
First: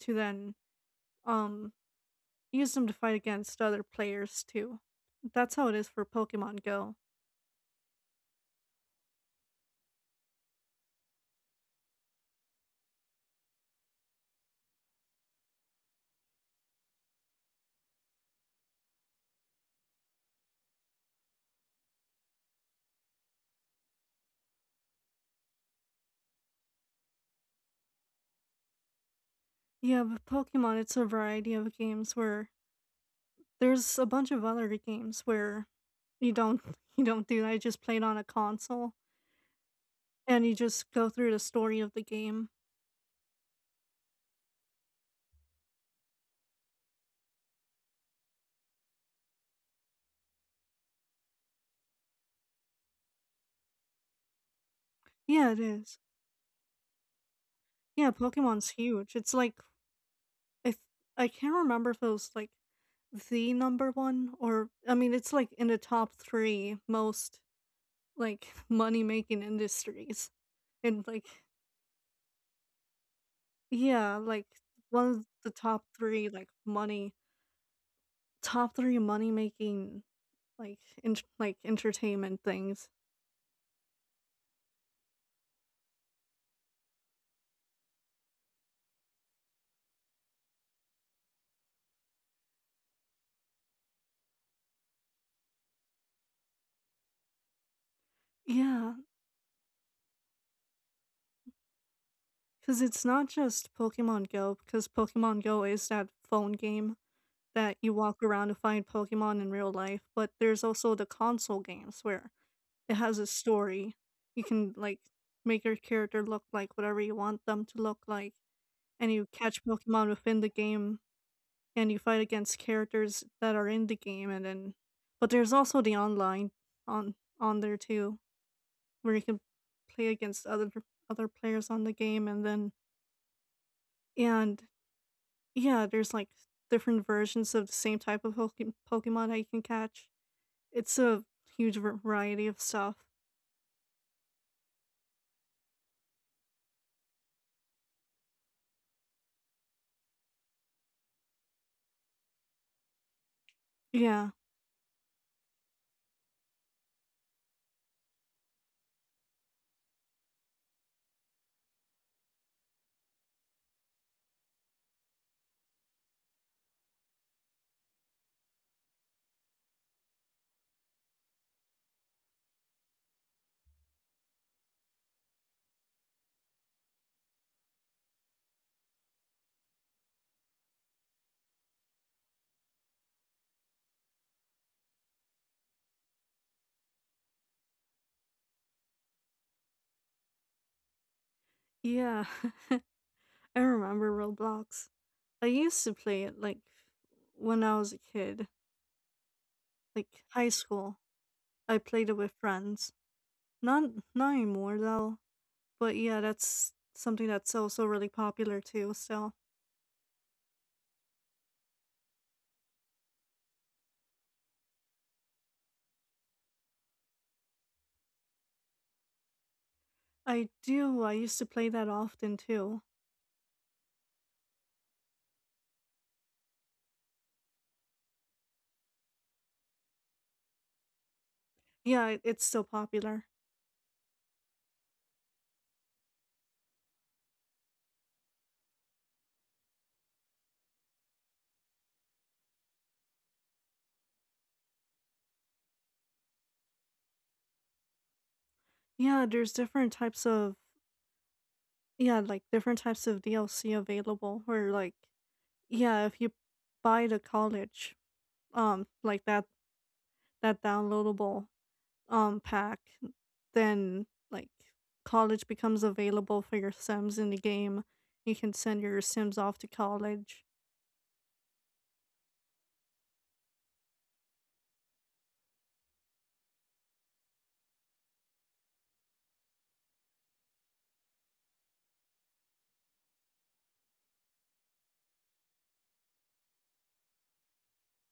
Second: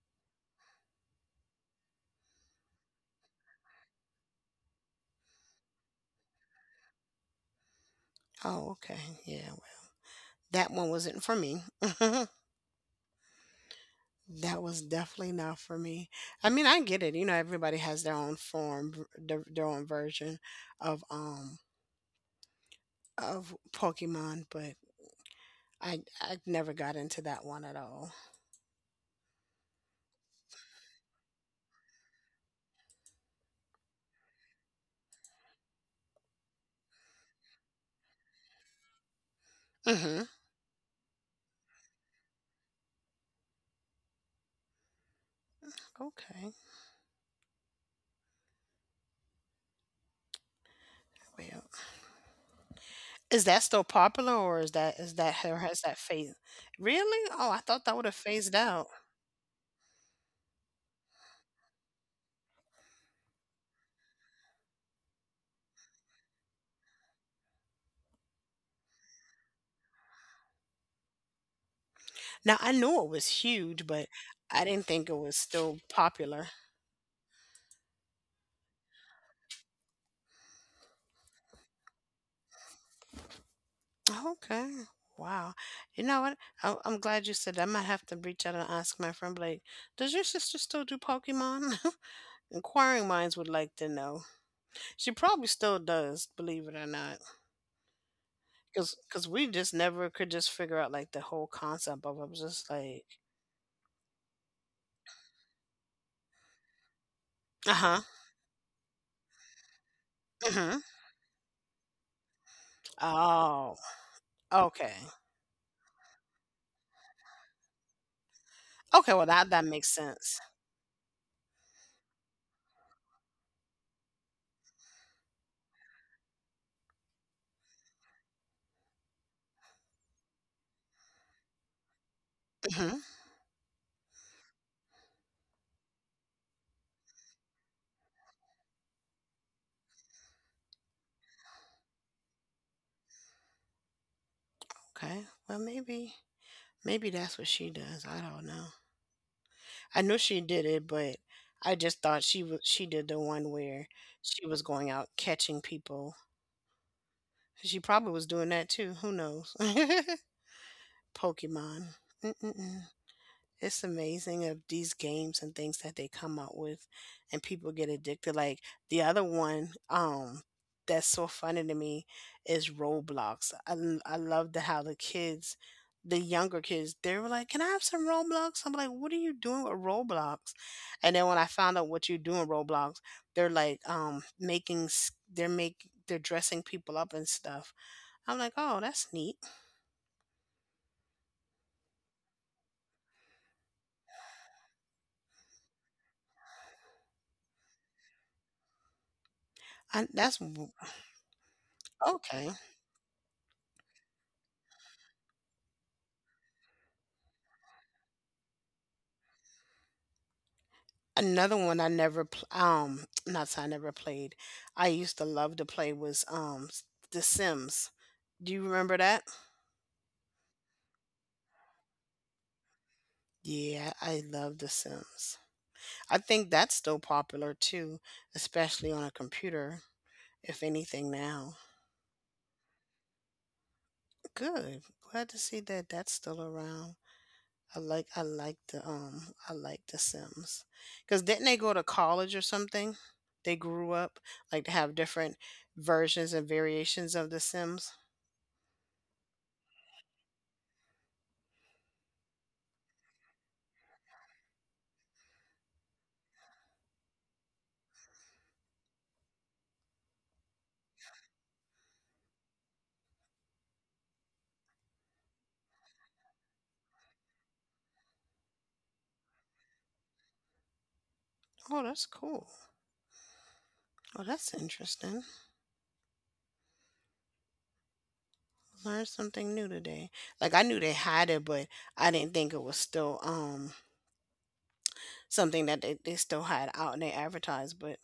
to then um use them to fight against other players too. That's how it is for Pokemon Go.
Oh, okay. Yeah. That one wasn't for me. That was definitely not for me. I mean, I get it. You know, everybody has their own form, v- their, their own version of um of Pokemon, but I I never got into that one at all.
Yeah, but Pokemon, it's a variety of games where there's a bunch of other games where you don't you don't do that, you just play it on a console,
Mhm.
and you just go through the story of the game.
Okay. Well, is that still popular or is that is that
Yeah, it
or has
is.
that phased? Really? Oh, I thought that
Yeah,
would have phased
Pokemon's
out.
huge. It's like, if I can't remember if it was like the number one, or I mean it's like in the top three most, like, money making industries. And like
Now, I knew it was huge, but
yeah, like
I didn't
one
think it
of
was
the
still
top three, like,
popular.
money top three money making, like, in, like entertainment things.
Okay. Wow. You know what? I- I'm glad you said that. I might have to reach out and ask my friend Blake, does your sister still do Pokemon? Inquiring minds would like to know. She probably still does, believe it or not. Because
Yeah, 'cause
cause 'cause we just never could just figure out like the whole concept of it. It was just like,
it's not just Pokemon Go, because Pokemon Go is that phone game
uh
that you
huh.
walk around to find Pokemon in real life, but there's
Hmm.
also the console games where it has a
Oh,
story. You can,
okay.
like, make your character look like whatever you want them to look like, and
Okay, well,
you
that, that
catch
makes
Pokemon within
sense.
the game, and you fight against characters that are in the game, and then, but there's also the online, on on there too, where you can play against other other players on the game, and then
Hmm.
and yeah, there's like different versions of the same type of Poke- Pokemon that you can catch. It's a huge var- variety of stuff.
Okay. Well, maybe, maybe that's what she does. I don't know. I knew she did it, but I just thought she was she did the one where
Yeah,
she was going out catching people. She probably was doing that too. Who knows? Pokemon. Mm-mm-mm. It's amazing of these games and things that they come up with and people get addicted. Like the other one, um, that's so funny to me is Roblox. I, l- I love the how the kids, the younger kids, they were like, "Can I have some Roblox?" I'm like, "What are you doing with Roblox?" And then when I found out what you do in Roblox, they're like um making s- they're make they're dressing people up and stuff. I'm like, oh, that's neat.
yeah. I remember Roblox. I used to play it like when I was a kid, like
I, that's
high
w-
school. I played it with
okay.
friends. Not not anymore though. But yeah, that's something that's also really popular too. So
Another one I never pl- um not say I never played. I used to love to play was um s- The Sims. Do you remember that?
I do. I used to play that often too.
Yeah, I love The Sims. I think that's still popular too, especially on a computer, if anything now.
Yeah, it- it's still popular.
Good. Glad to see that that's still around. I like I like the um I like The Sims. Cuz didn't they go to college or something? They grew up like to have different versions and variations of The Sims.
Yeah, there's different types of, yeah, like different types of D L C available where, like, yeah, if you buy the college um like that, that downloadable um pack, then, like, college becomes available for your Sims in the game. You can send your Sims off to college.
Oh, that's cool. Oh, that's interesting. Learned something new today. Like I knew they had it, but I didn't think it was still um something that they, they still had out and they advertised. But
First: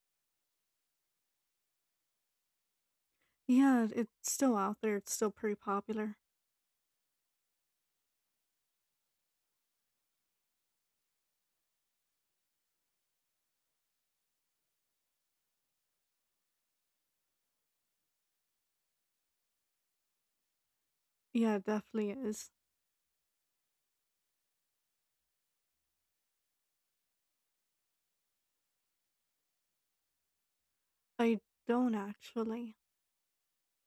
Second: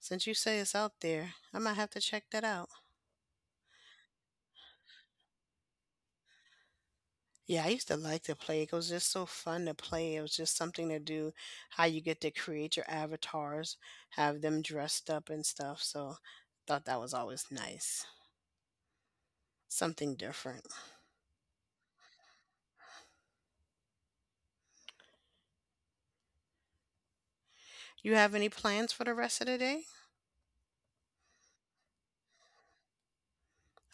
since you say it's out there, I might have to check that out.
Yeah, it's still out there. It's still pretty popular.
Yeah, I used to like to play. It was just so fun to play. It was just something to do. How you get to create your avatars, have them dressed up and stuff. So thought that was always nice. Something different.
Yeah, it definitely is.
You have any plans for the rest of the day?
I don't actually.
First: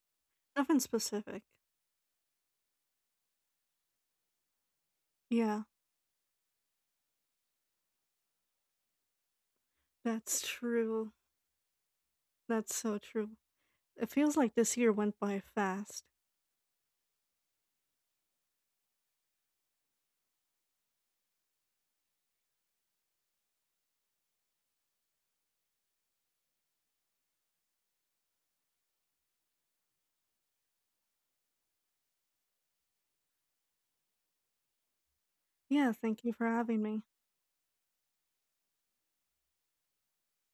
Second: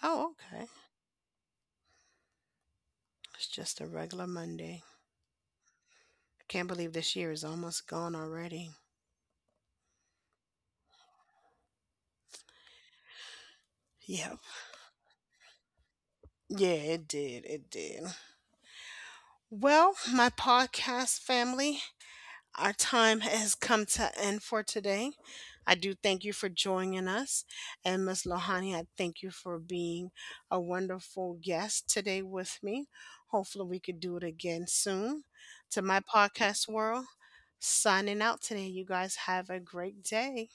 Oh, okay.
Nothing specific.
It's just a regular Monday.
Yeah,
I can't believe this year is almost gone already.
that's true. That's so true. It feels
Yep.
like this year went by fast.
Yeah, it did. It did. Well, my podcast family, our time has come to end for today. I do thank you for joining us. And Miss Lohani, I thank you for being a wonderful guest today with me. Hopefully, we could do it again soon. To
Yeah,
my
thank you for
podcast
having me.
world, signing out today. You guys have a great day.